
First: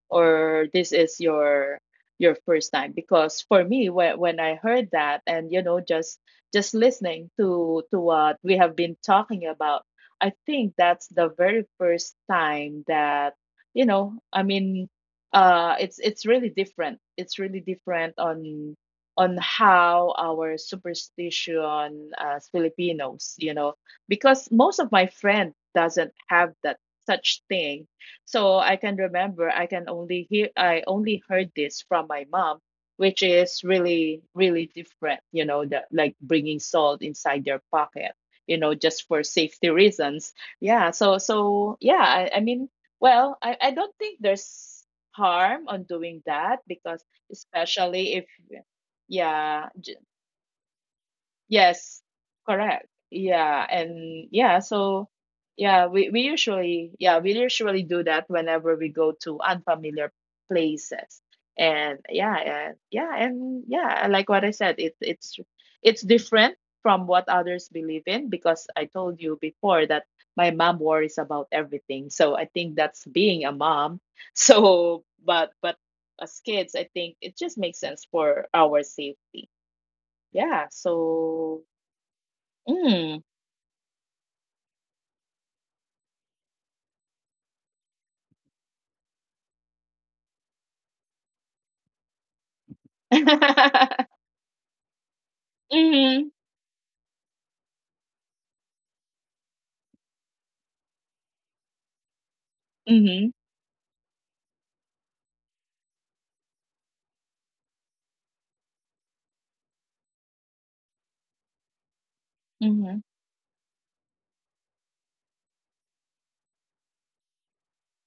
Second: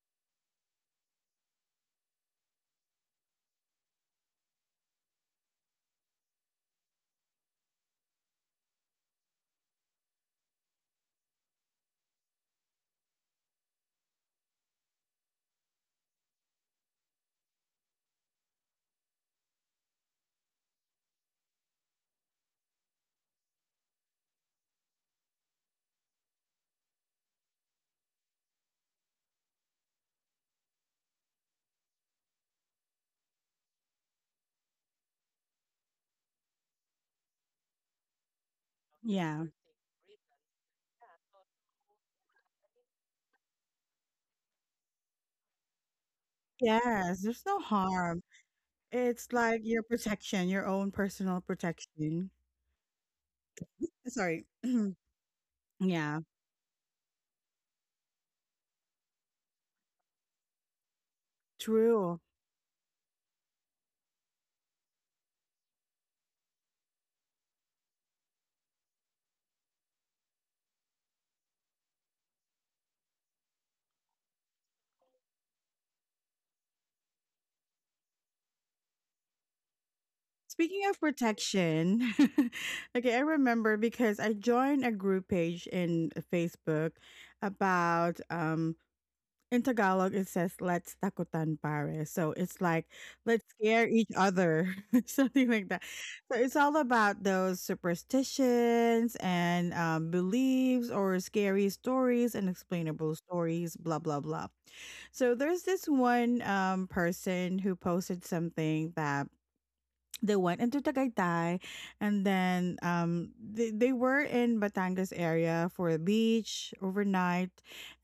Speaker 2: Or this is your first time? Because for me when I heard that, and you know, just listening to what we have been talking about, I think that's the very first time that, you know, I mean, it's really different, it's really different on how our superstition as Filipinos, you know, because most of my friend doesn't have that such thing. So I can remember I can only hear I only heard this from my mom, which is really different. You know, the, like bringing salt inside their pocket. You know, just for
Speaker 1: yeah.
Speaker 2: safety reasons. Yeah. So so yeah. I mean, well, I don't think there's harm on doing that, because
Speaker 1: Yes, there's no
Speaker 2: especially if
Speaker 1: harm. It's like
Speaker 2: yeah
Speaker 1: your protection, your own personal
Speaker 2: Yes,
Speaker 1: protection.
Speaker 2: correct. Yeah, and
Speaker 1: Sorry.
Speaker 2: yeah, so yeah, we
Speaker 1: Yeah,
Speaker 2: we usually yeah, we usually do that whenever we go to unfamiliar places. And
Speaker 1: true.
Speaker 2: yeah, and yeah, and yeah, like what I said, it it's different from what others believe in, because I told you before that my mom worries about everything. So I think that's being a mom. So but as kids, I think it just makes sense for our safety. Yeah,
Speaker 1: Speaking of
Speaker 2: so
Speaker 1: protection, okay,
Speaker 2: Mm.
Speaker 1: I remember because I joined a group page in Facebook about in Tagalog, it says "Let's takutan pare," so it's like let's scare each other, something like that.
Speaker 2: Mhm.
Speaker 1: So it's all about those superstitions and beliefs or scary stories, unexplainable
Speaker 2: Mhm.
Speaker 1: stories, blah blah blah. So there's this one person who posted something that they went into Tagaytay, and then
Speaker 2: Mhm.
Speaker 1: they were in Batangas area for a beach overnight,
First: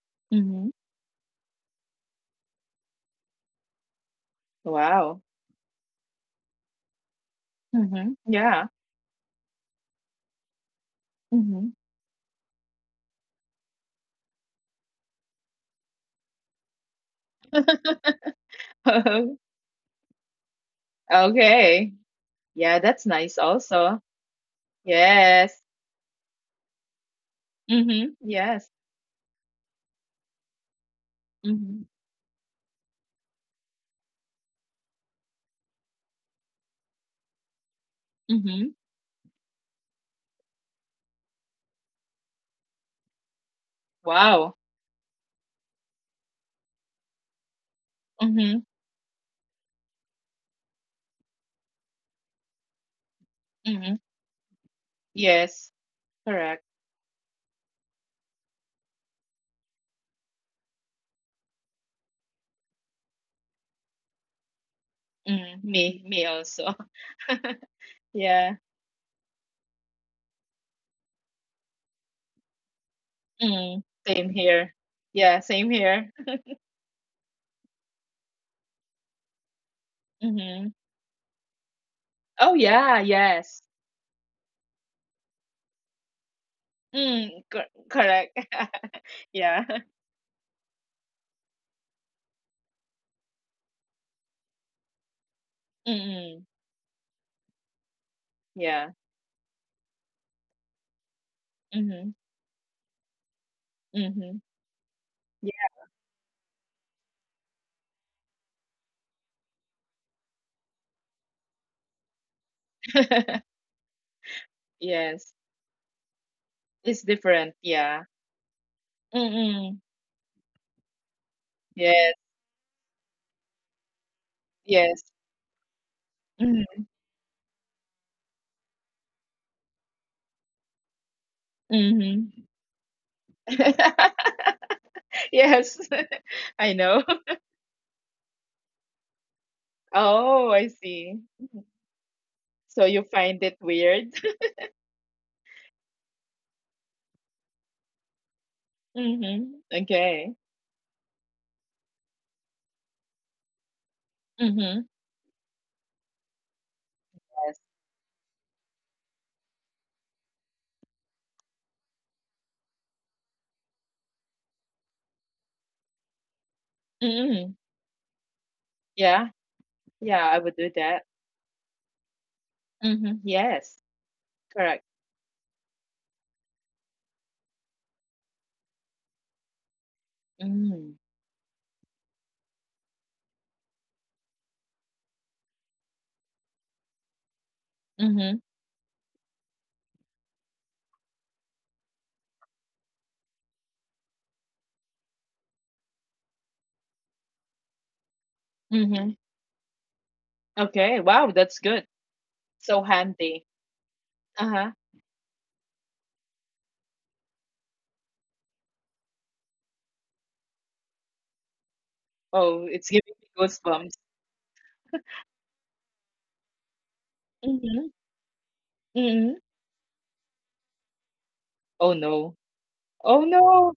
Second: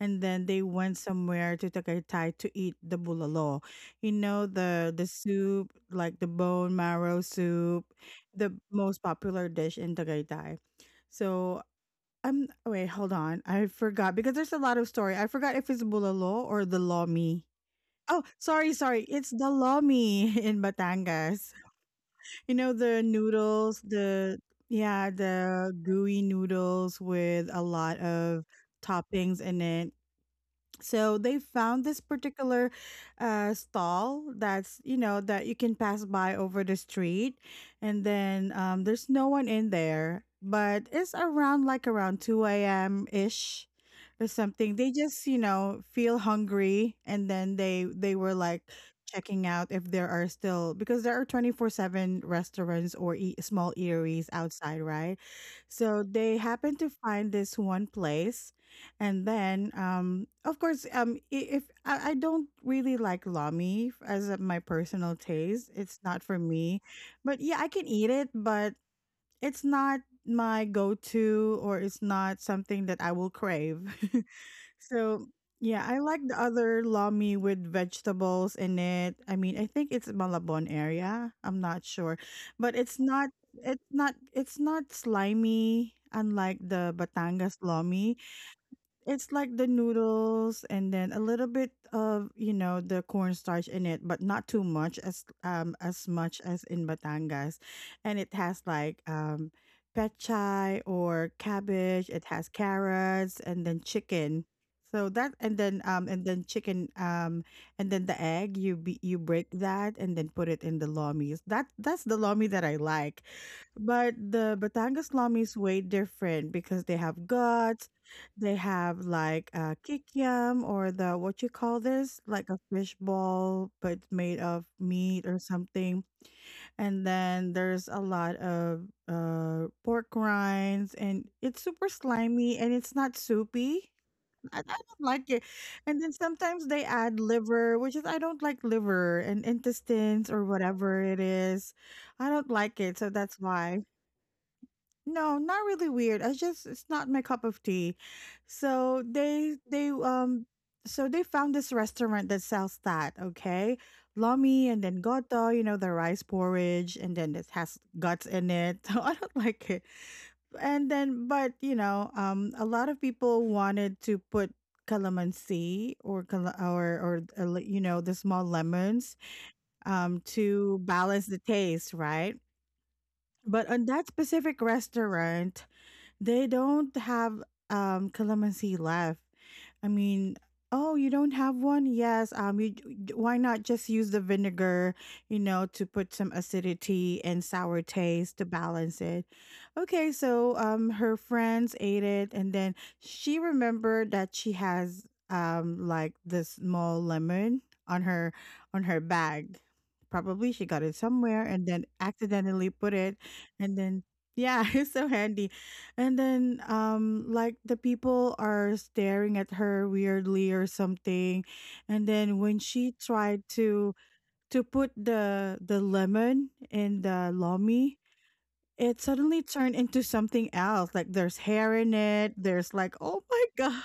Speaker 1: and then they
Speaker 2: Mhm.
Speaker 1: went somewhere to Tagaytay to eat the bulalo. You know the
Speaker 2: Wow.
Speaker 1: soup, like the bone marrow soup,
Speaker 2: Mhm.
Speaker 1: the
Speaker 2: Yeah.
Speaker 1: most popular dish in Tagaytay. So
Speaker 2: Mhm.
Speaker 1: wait, hold on, I forgot because there's a lot of story. I forgot if it's bulalo or the lomi. Oh, sorry, sorry. It's the lomi in Batangas.
Speaker 2: Okay.
Speaker 1: You know
Speaker 2: Yeah,
Speaker 1: the
Speaker 2: that's nice
Speaker 1: noodles,
Speaker 2: also.
Speaker 1: the yeah,
Speaker 2: Yes.
Speaker 1: the gooey noodles with a lot of
Speaker 2: Mhm. Yes.
Speaker 1: toppings in it. So they found this
Speaker 2: Mhm.
Speaker 1: particular stall that's you know that you can pass by over the street, and then there's
Speaker 2: Mhm.
Speaker 1: no one in there, but it's around two a.m. ish or something. They
Speaker 2: Wow.
Speaker 1: just you know feel hungry, and then they were like
Speaker 2: Mhm.
Speaker 1: checking out if there are still because there are 24/7 restaurants or small eateries
Speaker 2: Mhm.
Speaker 1: outside, right? So
Speaker 2: Yes.
Speaker 1: they happened to
Speaker 2: Correct.
Speaker 1: find this one place and then, of course, if I don't really like lomi as my personal taste,
Speaker 2: Mm.
Speaker 1: it's not
Speaker 2: Me.
Speaker 1: for
Speaker 2: Me
Speaker 1: me.
Speaker 2: also.
Speaker 1: But yeah, I can eat it, but
Speaker 2: Yeah.
Speaker 1: it's not my go-to, or it's not something that I will crave.
Speaker 2: Mm. Same here.
Speaker 1: So
Speaker 2: Yeah,
Speaker 1: yeah, I
Speaker 2: same
Speaker 1: like the
Speaker 2: here.
Speaker 1: other lomi with vegetables in it. I mean, I think it's Malabon
Speaker 2: Mhm.
Speaker 1: area. I'm not sure, but
Speaker 2: Oh
Speaker 1: it's
Speaker 2: yeah,
Speaker 1: not. It's
Speaker 2: yes.
Speaker 1: not. It's not slimy, unlike the Batangas
Speaker 2: Mm. Cor
Speaker 1: lomi.
Speaker 2: correct.
Speaker 1: It's like the
Speaker 2: Yeah.
Speaker 1: noodles and then a little bit of, you know, the cornstarch in it, but not too much as much as
Speaker 2: Mm,
Speaker 1: in Batangas. And it has like
Speaker 2: yeah.
Speaker 1: pechay or cabbage, it
Speaker 2: Mhm,
Speaker 1: has carrots and then chicken.
Speaker 2: mhm.
Speaker 1: So that and then
Speaker 2: Yeah.
Speaker 1: chicken and then the egg you you break that and then put it in the lomis. That's the lomi that I like. But the Batangas lomi is
Speaker 2: Yes.
Speaker 1: way different because they have
Speaker 2: It's different,
Speaker 1: guts.
Speaker 2: yeah.
Speaker 1: They have like a
Speaker 2: Mm.
Speaker 1: kikiam or the, what you call this,
Speaker 2: Yes,
Speaker 1: like a fish ball, but made of meat
Speaker 2: yes.
Speaker 1: or something. And
Speaker 2: Mhm,
Speaker 1: then there's a lot of pork rinds, and it's super
Speaker 2: mhm.
Speaker 1: slimy and it's not soupy. I don't like it. And
Speaker 2: Yes.
Speaker 1: then sometimes they
Speaker 2: I
Speaker 1: add
Speaker 2: know.
Speaker 1: liver, which is, I don't like liver and intestines or
Speaker 2: Oh, I
Speaker 1: whatever it
Speaker 2: see.
Speaker 1: is. I don't like it,
Speaker 2: So
Speaker 1: so
Speaker 2: you
Speaker 1: that's
Speaker 2: find it
Speaker 1: why.
Speaker 2: weird?
Speaker 1: No, not really weird. I just, it's not my cup of tea. So they
Speaker 2: Mhm.
Speaker 1: they um
Speaker 2: Okay.
Speaker 1: so they found this restaurant that sells that, okay? Lomi and then
Speaker 2: Mhm.
Speaker 1: goto, you know, the rice porridge, and then it
Speaker 2: Yes.
Speaker 1: has guts in it. So I don't like it. And then, but a lot of people wanted to put calamansi or cala- or le-
Speaker 2: Mm.
Speaker 1: you know, the small lemons
Speaker 2: Yeah. Yeah, I would
Speaker 1: to
Speaker 2: do that.
Speaker 1: balance the taste, right?
Speaker 2: Mhm.
Speaker 1: But on
Speaker 2: Yes.
Speaker 1: that specific
Speaker 2: Correct.
Speaker 1: restaurant they don't have calamansi left. I mean, oh, you
Speaker 2: Mm.
Speaker 1: don't have one? Yes. Why not just use the vinegar, you know, to put some acidity and sour taste to
Speaker 2: Mhm.
Speaker 1: balance it. Okay, so her friends ate it, and then she remembered that she has like this small lemon on her on her
Speaker 2: Mhm.
Speaker 1: bag. Probably she got it
Speaker 2: Okay.
Speaker 1: somewhere
Speaker 2: Wow,
Speaker 1: and
Speaker 2: that's
Speaker 1: then
Speaker 2: good.
Speaker 1: accidentally put
Speaker 2: So
Speaker 1: it,
Speaker 2: handy.
Speaker 1: and then yeah,
Speaker 2: Uh-huh.
Speaker 1: it's so handy. And then, like, the people are staring at her weirdly or something. And then when
Speaker 2: Oh,
Speaker 1: she
Speaker 2: it's giving
Speaker 1: tried
Speaker 2: me
Speaker 1: to
Speaker 2: goosebumps.
Speaker 1: to put the lemon in the lomi,
Speaker 2: Mhm,
Speaker 1: it suddenly
Speaker 2: mhm.
Speaker 1: turned into something else. Like there's hair in
Speaker 2: Oh,
Speaker 1: it.
Speaker 2: no.
Speaker 1: There's like, oh
Speaker 2: Oh,
Speaker 1: my
Speaker 2: no.
Speaker 1: god.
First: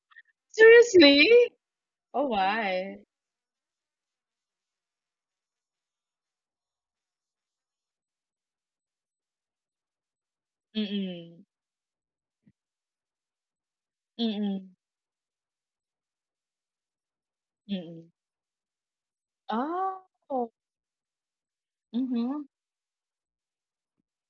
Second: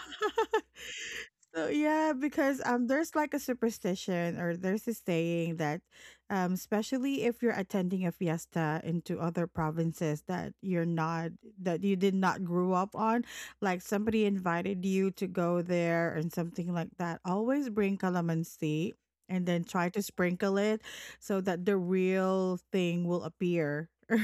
Speaker 2: Seriously?
Speaker 1: So yeah,
Speaker 2: Oh,
Speaker 1: because
Speaker 2: my.
Speaker 1: there's like a superstition or there's a saying that especially if you're attending a fiesta into other provinces that
Speaker 2: Mm-mm.
Speaker 1: you did not grow up on, like somebody
Speaker 2: Mm-mm.
Speaker 1: invited you to go there and something like that, always bring
Speaker 2: Mm-mm.
Speaker 1: calamansi and then try to
Speaker 2: Oh.
Speaker 1: sprinkle it so that the
Speaker 2: Mm-hmm.
Speaker 1: real thing will appear.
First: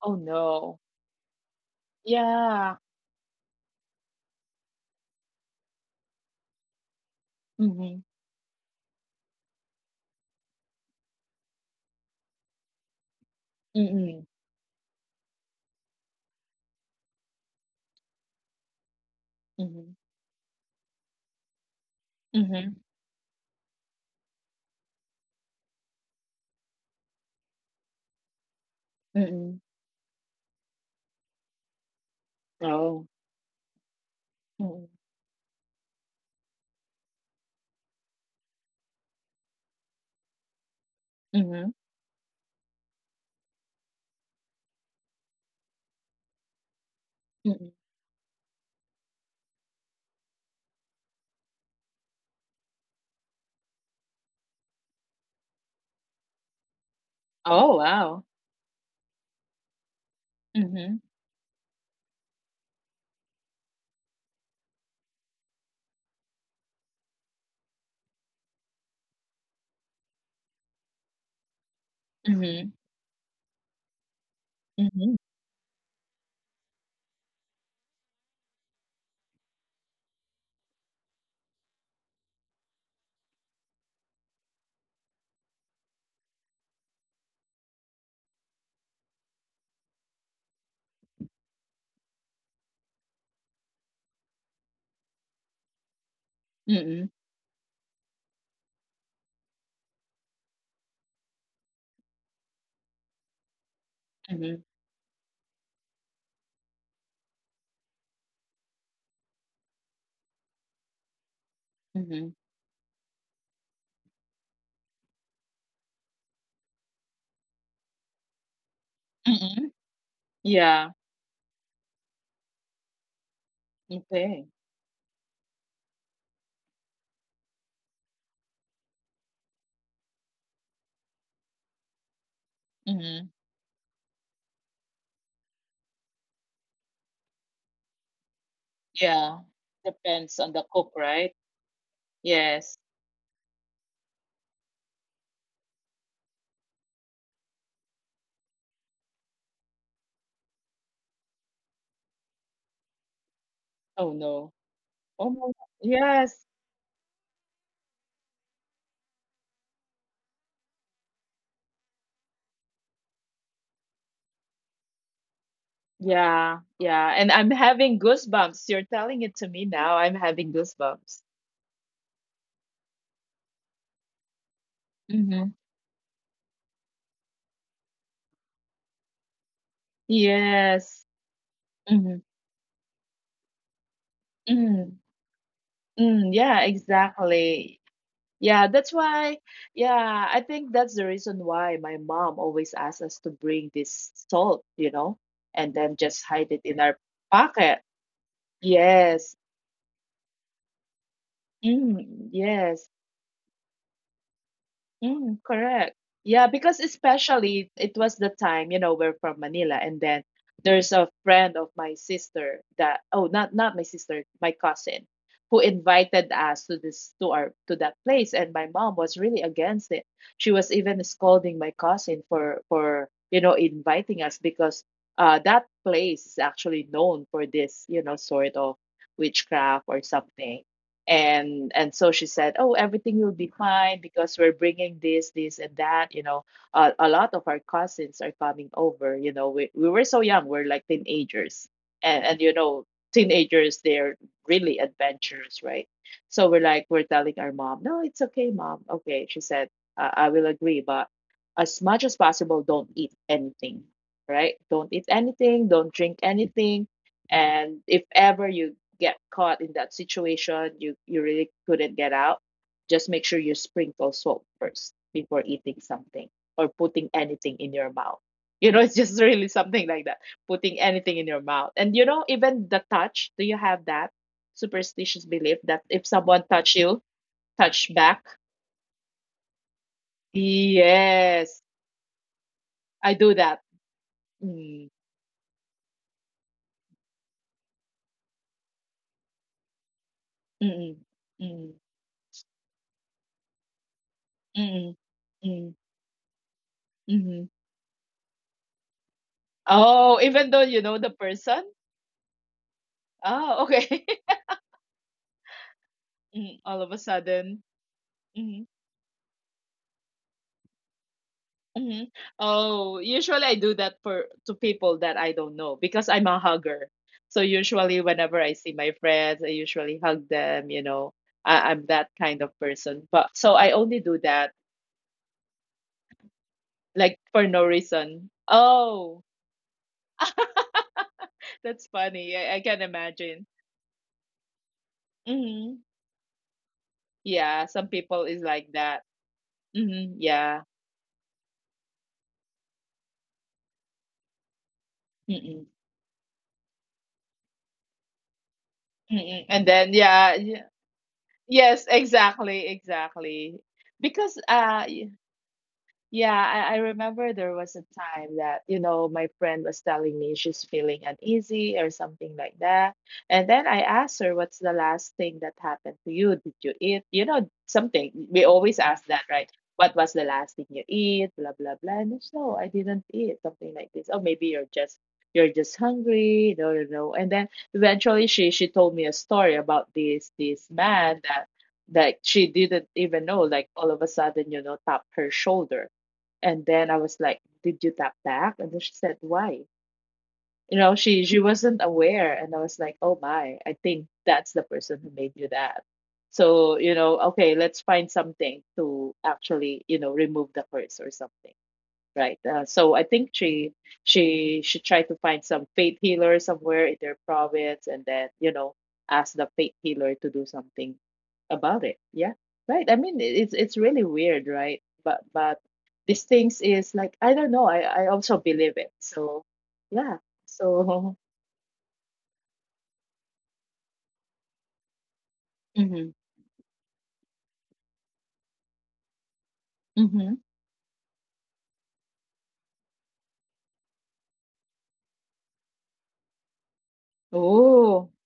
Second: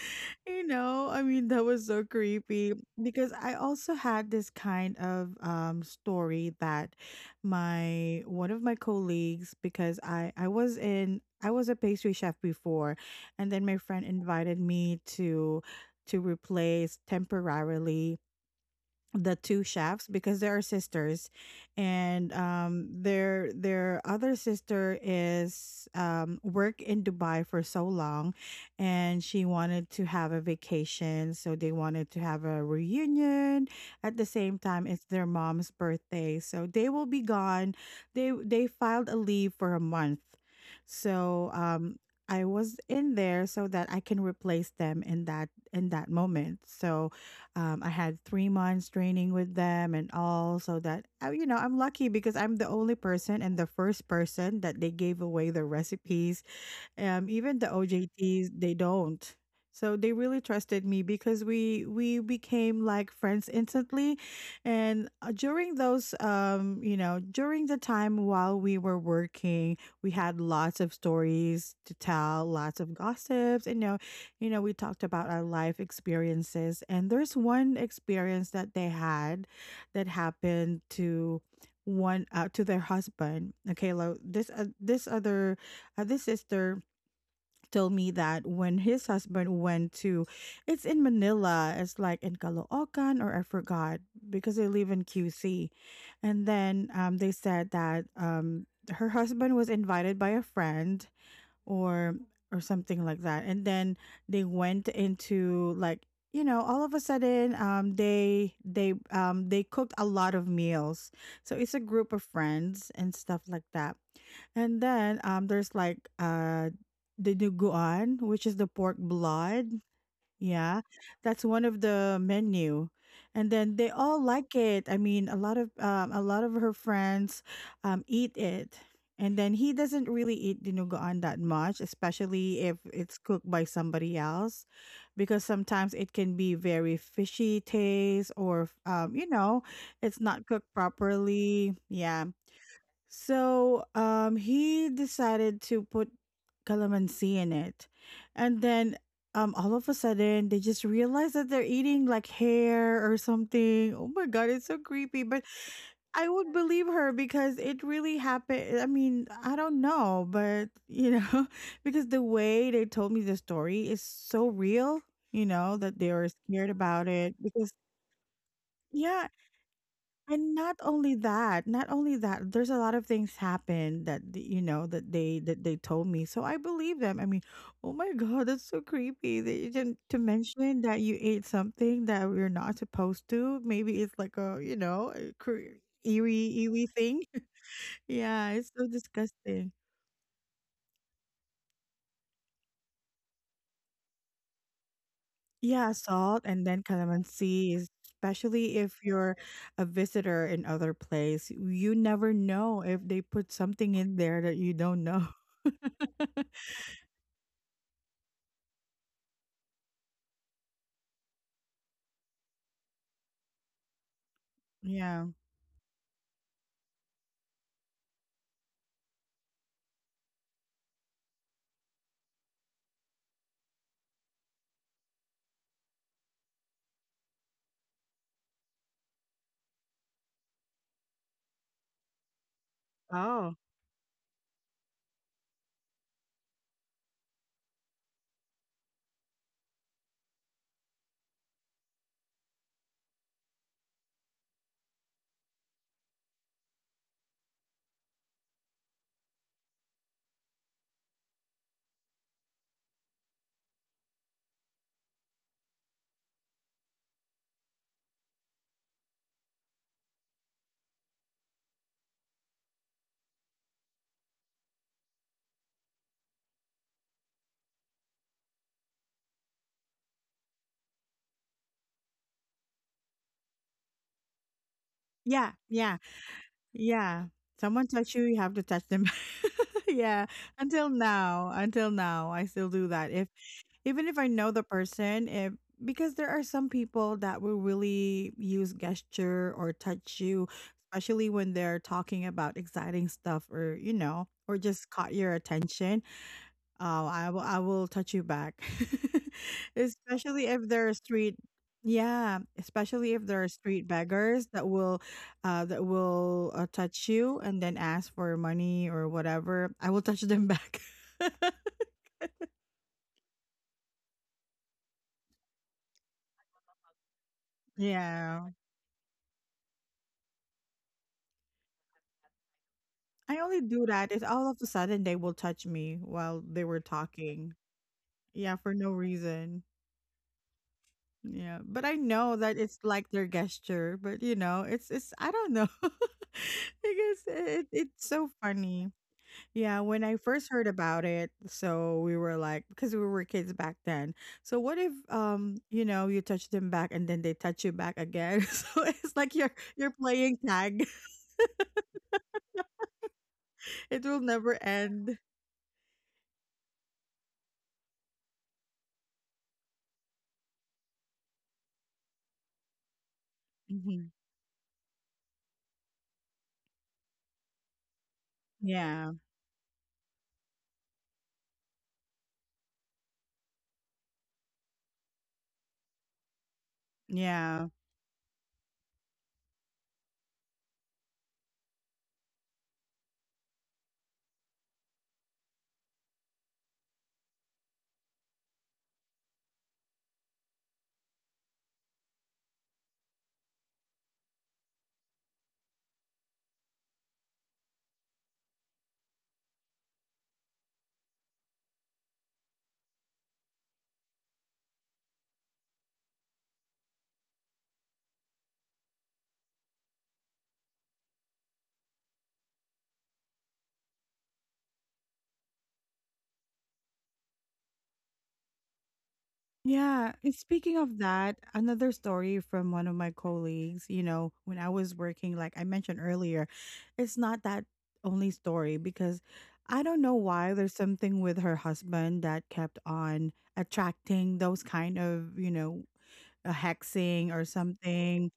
Speaker 2: Oh, no.
Speaker 1: That was so creepy
Speaker 2: Yeah.
Speaker 1: because I also had this kind of story that
Speaker 2: Mm-hmm.
Speaker 1: my one of my colleagues, because I was a pastry chef before, and then my friend
Speaker 2: Mm-mm.
Speaker 1: invited me to replace temporarily the two
Speaker 2: Mm-hmm.
Speaker 1: chefs because they are sisters. And
Speaker 2: Mm-hmm.
Speaker 1: their other sister is worked in Dubai for so long, and she
Speaker 2: Mm-mm.
Speaker 1: wanted to have a vacation, so they wanted to have a
Speaker 2: Oh.
Speaker 1: reunion. At the same time, it's
Speaker 2: Mm-mm.
Speaker 1: their mom's birthday, so they will be gone. They filed a leave for a month. So
Speaker 2: Mm-hmm.
Speaker 1: I was in there so that I can replace them in that moment. So I
Speaker 2: Mm-mm.
Speaker 1: had 3 months training with them and all, so that I'm lucky because I'm the only person and the first person that they gave away the recipes, even the
Speaker 2: Oh, wow.
Speaker 1: OJTs, they don't. So they really trusted me
Speaker 2: Mm-hmm.
Speaker 1: because we became like friends instantly, and during those you know during the time while we were working, we had lots of stories to tell, lots
Speaker 2: Mm-hmm.
Speaker 1: of gossips, and we talked about
Speaker 2: Mm-hmm.
Speaker 1: our life experiences. And there's one experience that they had that happened to one to their husband. Okay, this, this other this sister told me that when his husband went to, it's in Manila, it's like in Caloocan, or I forgot because they live in QC. And then
Speaker 2: Mm-mm.
Speaker 1: they said that, her husband was invited by a friend or or something like that, and then they
Speaker 2: Mm-hmm.
Speaker 1: went into, like, all of a sudden they cooked a lot of meals. So it's a group of
Speaker 2: Mm-hmm.
Speaker 1: friends and stuff like that. And then there's like the duguan, which is the pork
Speaker 2: Mm-hmm.
Speaker 1: blood, yeah,
Speaker 2: Yeah.
Speaker 1: that's one of the menu. And then they all
Speaker 2: Okay.
Speaker 1: like it. I mean, a lot of her friends eat it. And then he doesn't really eat dinuguan that much, especially if it's
Speaker 2: Mm-hmm.
Speaker 1: cooked by somebody else, because sometimes it can be very fishy taste, or
Speaker 2: Yeah.
Speaker 1: it's
Speaker 2: Depends
Speaker 1: not
Speaker 2: on the
Speaker 1: cooked
Speaker 2: cook, right?
Speaker 1: properly. Yeah.
Speaker 2: Yes.
Speaker 1: So he decided to put calamansi in it. And then all of a sudden they just realized that they're eating like hair or something.
Speaker 2: Oh
Speaker 1: Oh my
Speaker 2: no.
Speaker 1: god, it's so creepy.
Speaker 2: Oh my
Speaker 1: But
Speaker 2: g
Speaker 1: I
Speaker 2: Yes.
Speaker 1: would believe her because it really happened. I mean, I don't know, but because the way they told me the story is so real, that they were
Speaker 2: Yeah.
Speaker 1: scared
Speaker 2: Yeah.
Speaker 1: about
Speaker 2: And
Speaker 1: it,
Speaker 2: I'm
Speaker 1: because
Speaker 2: having goosebumps. You're telling
Speaker 1: yeah,
Speaker 2: it to me now. I'm having
Speaker 1: and not only
Speaker 2: goosebumps.
Speaker 1: that, not only that, there's a lot of things happen that th- you know
Speaker 2: Mm-hmm.
Speaker 1: that they told me, so I believe them. I mean, oh my god, that's so creepy. That you didn't to mention
Speaker 2: Yes.
Speaker 1: that you ate something
Speaker 2: Mm-hmm.
Speaker 1: that you're not supposed to. Maybe it's like a you
Speaker 2: Mm.
Speaker 1: know a cre-
Speaker 2: Mm. Yeah,
Speaker 1: eerie, eerie thing.
Speaker 2: exactly.
Speaker 1: Yeah,
Speaker 2: Yeah,
Speaker 1: it's so
Speaker 2: that's why.
Speaker 1: disgusting.
Speaker 2: Yeah, I think that's the reason why my mom always asks us to bring this salt, you know, and
Speaker 1: Yeah,
Speaker 2: then just
Speaker 1: salt
Speaker 2: hide it
Speaker 1: and
Speaker 2: in
Speaker 1: then
Speaker 2: our
Speaker 1: calamansi
Speaker 2: pocket.
Speaker 1: is. Especially if
Speaker 2: Yes.
Speaker 1: you're a visitor in other place, you
Speaker 2: Mm,
Speaker 1: never know
Speaker 2: yes.
Speaker 1: if they put something in there that you don't know.
Speaker 2: Mm, correct. Yeah, because especially it was the time, you know, we're from Manila, and then there's a friend of my sister that oh not my sister, my cousin,
Speaker 1: Yeah.
Speaker 2: who invited us to this to our to that place, and my mom was really against it. She was even scolding my cousin for you know inviting us, because that place is actually known for this, you know, sort of witchcraft or something. And so she said oh everything will be
Speaker 1: Oh,
Speaker 2: fine because we're bringing this this and that, you know, a lot of our cousins are coming over, you know, we were so young, we're like teenagers, and you know teenagers they're really adventurous, right? So we're like we're telling our mom no it's okay mom, okay she said, I will agree, but as much as possible don't eat anything. Right? Don't eat anything, don't drink anything. And if ever you get caught in that situation, you really couldn't get out, just make sure you sprinkle salt first before eating something or putting anything in your mouth. You know, it's just really something like that, putting anything in your mouth. And you know, even the touch, do you have that superstitious
Speaker 1: yeah,
Speaker 2: belief that
Speaker 1: yeah,
Speaker 2: if someone touch you,
Speaker 1: yeah. Someone
Speaker 2: touch
Speaker 1: touch
Speaker 2: back?
Speaker 1: you, you have to touch them. Yeah.
Speaker 2: Yes,
Speaker 1: Until now, I still do
Speaker 2: I
Speaker 1: that. If
Speaker 2: do that.
Speaker 1: even if I know the
Speaker 2: Mm,
Speaker 1: person, if, because there are some people that will really use gesture or touch you,
Speaker 2: mm,
Speaker 1: especially when
Speaker 2: mm,
Speaker 1: they're talking about exciting stuff, or or
Speaker 2: mm,
Speaker 1: just caught your
Speaker 2: mm,
Speaker 1: attention. Oh,
Speaker 2: mm,
Speaker 1: I will
Speaker 2: mm.
Speaker 1: I will touch you back.
Speaker 2: Oh, even
Speaker 1: Especially
Speaker 2: though
Speaker 1: if
Speaker 2: you
Speaker 1: there
Speaker 2: know
Speaker 1: are
Speaker 2: the
Speaker 1: street
Speaker 2: person?
Speaker 1: Yeah, especially if there are
Speaker 2: Oh,
Speaker 1: street
Speaker 2: okay.
Speaker 1: beggars that will uh that will
Speaker 2: Mhm.
Speaker 1: uh,
Speaker 2: All of a
Speaker 1: touch you
Speaker 2: sudden.
Speaker 1: and then ask for
Speaker 2: Hmm.
Speaker 1: money or whatever. I will touch them back.
Speaker 2: Hmm. Oh, usually I do that for to people that I don't know because I'm a hugger. So usually whenever I
Speaker 1: Yeah.
Speaker 2: see my friends, I usually hug them, you know. I'm that kind of person. But
Speaker 1: I
Speaker 2: so
Speaker 1: only
Speaker 2: I
Speaker 1: do
Speaker 2: only do
Speaker 1: that if
Speaker 2: that
Speaker 1: all of a sudden they will touch me while they were
Speaker 2: like for
Speaker 1: talking.
Speaker 2: no reason.
Speaker 1: Yeah, for no
Speaker 2: Oh,
Speaker 1: reason. Yeah.
Speaker 2: that's
Speaker 1: But I
Speaker 2: funny.
Speaker 1: know
Speaker 2: I
Speaker 1: that
Speaker 2: can
Speaker 1: it's like their
Speaker 2: imagine.
Speaker 1: gesture, but it's I don't know.
Speaker 2: Hmm.
Speaker 1: because
Speaker 2: Yeah,
Speaker 1: it,
Speaker 2: some
Speaker 1: it's
Speaker 2: people
Speaker 1: so
Speaker 2: is like
Speaker 1: funny.
Speaker 2: that.
Speaker 1: Yeah, when
Speaker 2: Hmm.
Speaker 1: I first
Speaker 2: Yeah.
Speaker 1: heard about it, so we were like, because we were kids back then. So what if,
Speaker 2: Mm-mm.
Speaker 1: you touch them back and then they touch you back again? So it's like
Speaker 2: Mm-mm.
Speaker 1: you're
Speaker 2: And then
Speaker 1: you're
Speaker 2: yeah,
Speaker 1: playing
Speaker 2: y-
Speaker 1: tag.
Speaker 2: yes, exactly
Speaker 1: It will
Speaker 2: because
Speaker 1: never
Speaker 2: y-
Speaker 1: end.
Speaker 2: Yeah, I remember there was a time that, you know, my friend was telling me she's feeling uneasy or something like that. And then I
Speaker 1: Mhm.
Speaker 2: asked her, what's the last thing that happened to you? Did you eat? You know, something. We always ask
Speaker 1: Yeah,
Speaker 2: that, right? What was the last thing you eat? Blah blah blah. And it's, no, I didn't eat, something like this. Oh, maybe you're just hungry. No, no, no. And then
Speaker 1: yeah.
Speaker 2: eventually she told me a story about this this man that that she didn't even know, like all of a sudden, you know, tapped her shoulder, and then I was like, "Did you tap back?" And then she said, "Why?" You know, she wasn't aware, and I was like, "Oh my, I think that's the person who made you that." So you know, okay, let's find something to actually you know remove the curse or something, right? So I think she should try to find some faith healer somewhere in their province, and then you know ask the faith healer to do something about it. Yeah, right. I mean, it- it's really weird, right? But these things is like I don't know. I also believe it. So
Speaker 1: Yeah,
Speaker 2: yeah.
Speaker 1: and speaking of
Speaker 2: So
Speaker 1: that, another story from one of my colleagues, when I was working, like I mentioned
Speaker 2: mm-hmm,
Speaker 1: earlier, it's not that only story, because I don't know
Speaker 2: mm-hmm.
Speaker 1: why there's something with her husband that kept on attracting those kind of, a hexing or
Speaker 2: Oh
Speaker 1: something.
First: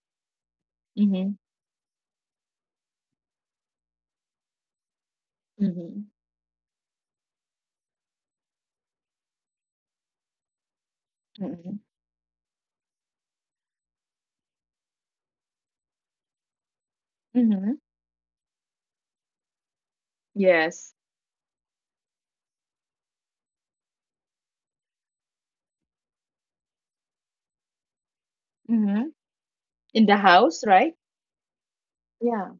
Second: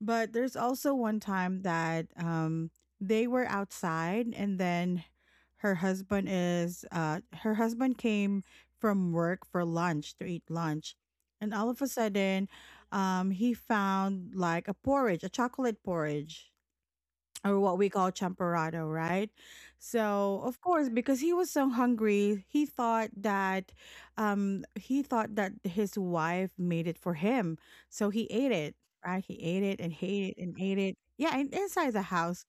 Speaker 1: But there's also one
Speaker 2: mm-hmm,
Speaker 1: time that they were outside, and then
Speaker 2: mm-hmm,
Speaker 1: her husband came from work for lunch to eat lunch. And all
Speaker 2: mm-hmm,
Speaker 1: of a sudden, he found like a porridge, a chocolate porridge, or
Speaker 2: mm-hmm.
Speaker 1: what we call champorado, right? So of course,
Speaker 2: Yes
Speaker 1: because he was so hungry, he thought that his wife made it for him. So he ate it,
Speaker 2: mm-hmm.
Speaker 1: right? He ate it and
Speaker 2: In the
Speaker 1: ate it
Speaker 2: house,
Speaker 1: and ate
Speaker 2: right?
Speaker 1: it. Yeah, and inside the
Speaker 2: Yeah.
Speaker 1: house.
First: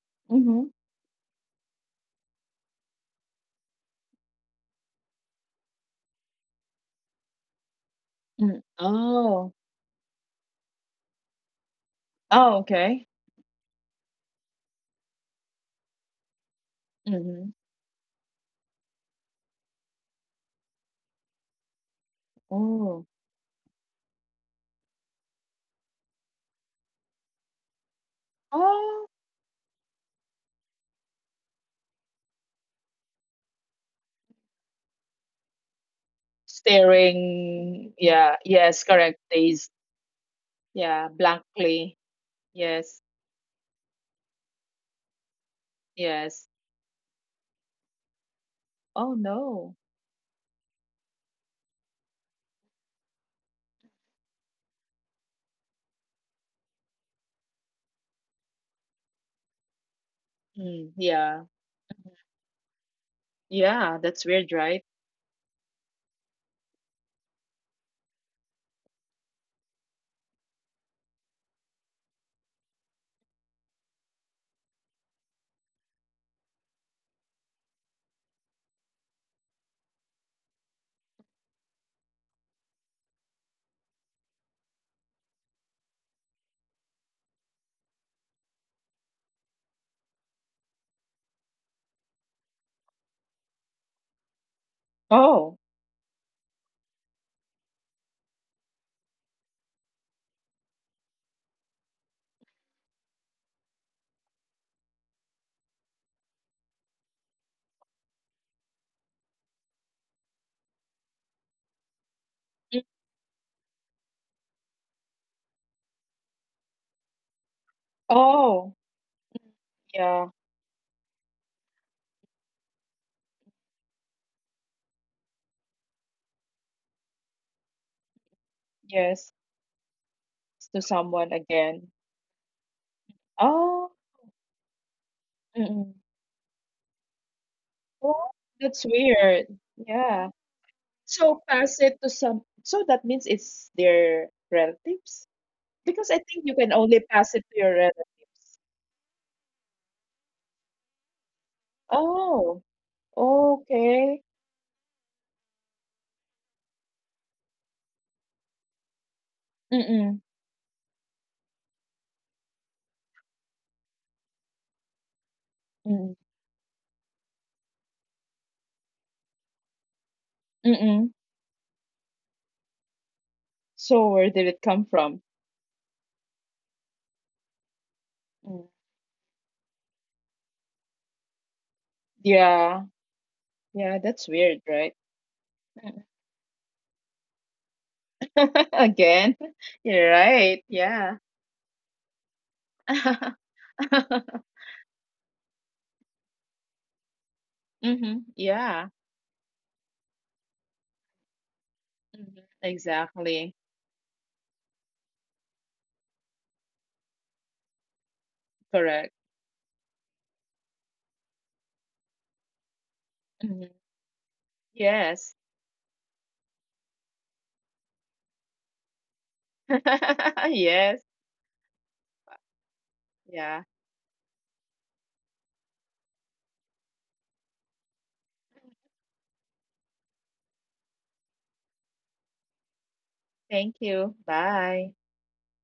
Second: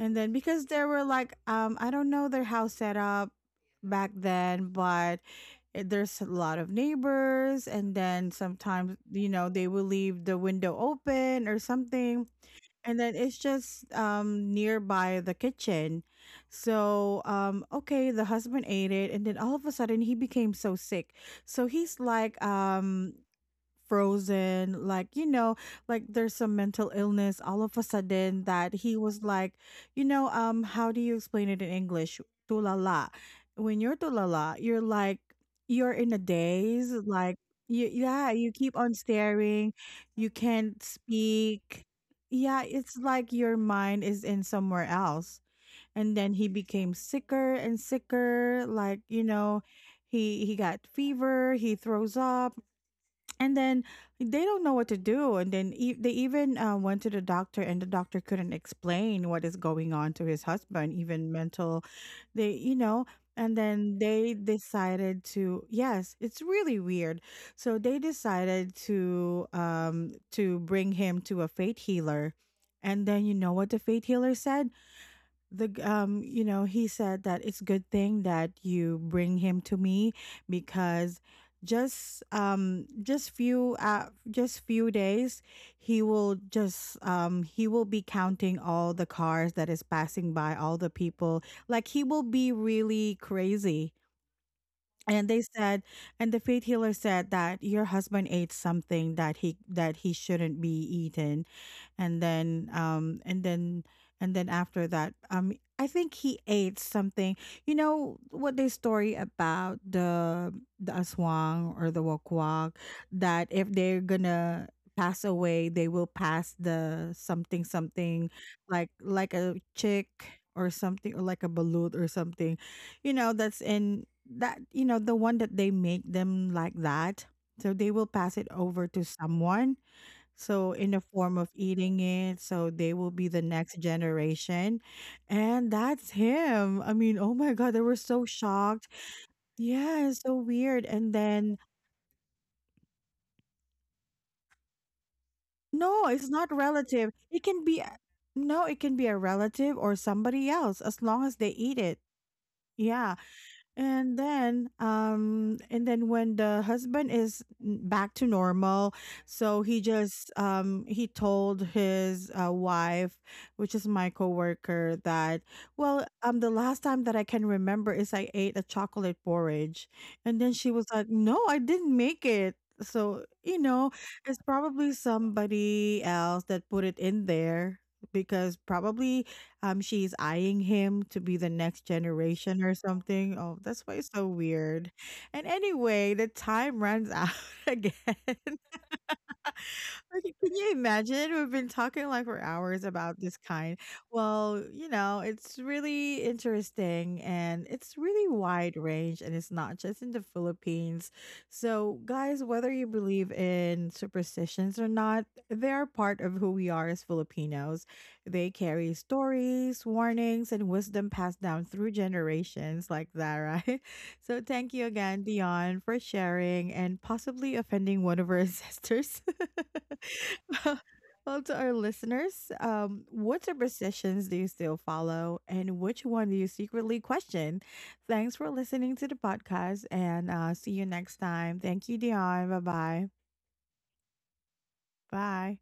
Speaker 1: And then,
Speaker 2: Mm-hmm.
Speaker 1: because there were like I don't know their house set up back then, but there's a lot of neighbors, and then
Speaker 2: Mm.
Speaker 1: sometimes,
Speaker 2: Oh.
Speaker 1: they will leave the window open or something.
Speaker 2: Oh,
Speaker 1: And
Speaker 2: okay.
Speaker 1: then it's just nearby the kitchen. So
Speaker 2: Mhm.
Speaker 1: okay, the husband ate it, and then all of a sudden he became so sick. So he's like,
Speaker 2: Oh.
Speaker 1: frozen, like, like there's some mental illness all of a sudden, that he
Speaker 2: Oh,
Speaker 1: was like, how do you explain it in English? Tulala. When you're tulala, you're like, you're in a daze,
Speaker 2: staring.
Speaker 1: yeah,
Speaker 2: Yeah.
Speaker 1: you keep
Speaker 2: Yes,
Speaker 1: on
Speaker 2: correct. Days.
Speaker 1: staring, you can't
Speaker 2: Yeah,
Speaker 1: speak,
Speaker 2: blankly.
Speaker 1: yeah, it's
Speaker 2: Yes.
Speaker 1: like your mind is in somewhere else. And then he
Speaker 2: Yes.
Speaker 1: became sicker and sicker, like,
Speaker 2: Oh, no.
Speaker 1: he got fever, he throws up, and then they don't know what to do. And then, they even, went to the doctor, and the doctor couldn't explain what is going on to his
Speaker 2: Mm,
Speaker 1: husband, even
Speaker 2: yeah.
Speaker 1: mental, they you know, and
Speaker 2: Yeah,
Speaker 1: then
Speaker 2: that's
Speaker 1: they
Speaker 2: weird, right?
Speaker 1: decided to, yes, it's really weird. So they decided to, bring him to a fate healer. And then, you know what the fate healer said, the g- you know he said that it's good thing that you bring him to me, because just few days, he will just he will be counting all the cars that is passing by, all the people, like he will be really crazy. And they
Speaker 2: Oh.
Speaker 1: said, and the faith healer said that your husband ate something that he shouldn't be eaten. And then, and then after that, I think he ate something. You know what they story about the aswang or the wakwak,
Speaker 2: Mm,
Speaker 1: that if they're gonna pass away, they will pass the something something,
Speaker 2: Oh.
Speaker 1: like a chick
Speaker 2: Yeah.
Speaker 1: or something, or like a balut or something. You know that's in that, the one that they make them like that. So they will pass it over to
Speaker 2: Yes.
Speaker 1: someone,
Speaker 2: It's
Speaker 1: so
Speaker 2: to
Speaker 1: in the
Speaker 2: someone
Speaker 1: form of
Speaker 2: again.
Speaker 1: eating it, so they will be the next
Speaker 2: Oh.
Speaker 1: generation. And
Speaker 2: Mm-mm.
Speaker 1: that's him. I mean, oh my God, they were
Speaker 2: Oh,
Speaker 1: so
Speaker 2: that's
Speaker 1: shocked.
Speaker 2: weird.
Speaker 1: Yeah,
Speaker 2: Yeah.
Speaker 1: it's so weird. And
Speaker 2: So
Speaker 1: then,
Speaker 2: pass it to some. So that means it's their relatives? Because
Speaker 1: no,
Speaker 2: I
Speaker 1: it's
Speaker 2: think you
Speaker 1: not
Speaker 2: can only
Speaker 1: relative.
Speaker 2: pass it
Speaker 1: It
Speaker 2: to
Speaker 1: can
Speaker 2: your
Speaker 1: be
Speaker 2: relatives.
Speaker 1: no, it can be a relative or somebody else, as long as they eat it.
Speaker 2: Oh,
Speaker 1: Yeah,
Speaker 2: okay.
Speaker 1: and then, when the husband is back to normal, so he
Speaker 2: Mm-mm,
Speaker 1: just he told his, wife, which is my coworker, that, well,
Speaker 2: mm,
Speaker 1: the last time that I can remember is I ate a chocolate porridge, and then she was
Speaker 2: mm-mm.
Speaker 1: like, "No, I didn't make it." So,
Speaker 2: So where
Speaker 1: it's
Speaker 2: did it come
Speaker 1: probably
Speaker 2: from?
Speaker 1: somebody else that put it in there, because
Speaker 2: Mm.
Speaker 1: probably she's eyeing him to be the next generation or
Speaker 2: Yeah,
Speaker 1: something. Oh, that's why
Speaker 2: yeah,
Speaker 1: it's so
Speaker 2: that's weird,
Speaker 1: weird.
Speaker 2: right?
Speaker 1: And anyway, the time runs out again.
Speaker 2: Again, you're
Speaker 1: Like, can
Speaker 2: right.
Speaker 1: you
Speaker 2: Yeah.
Speaker 1: imagine? We've been talking like for hours about this kind. Well, it's really interesting, and it's
Speaker 2: Mm-hmm.
Speaker 1: really wide
Speaker 2: Yeah.
Speaker 1: range, and it's not just in the Philippines. So,
Speaker 2: Hmm.
Speaker 1: guys, whether you believe
Speaker 2: Exactly.
Speaker 1: in superstitions or not, they are part of who we are as Filipinos. They carry
Speaker 2: Correct.
Speaker 1: stories, warnings, and wisdom passed down through generations like that,
Speaker 2: Hmm.
Speaker 1: right? So thank you again,
Speaker 2: Yes.
Speaker 1: Dion, for sharing and possibly offending one of our ancestors. well,
Speaker 2: Yes.
Speaker 1: well, to our listeners, what
Speaker 2: Yeah.
Speaker 1: superstitions do you still follow, and which one do you secretly question? Thanks for listening to the podcast, and see you next time. Thank you, Dion. Bye-bye.
Speaker 2: Thank you. Bye.
Speaker 1: Bye.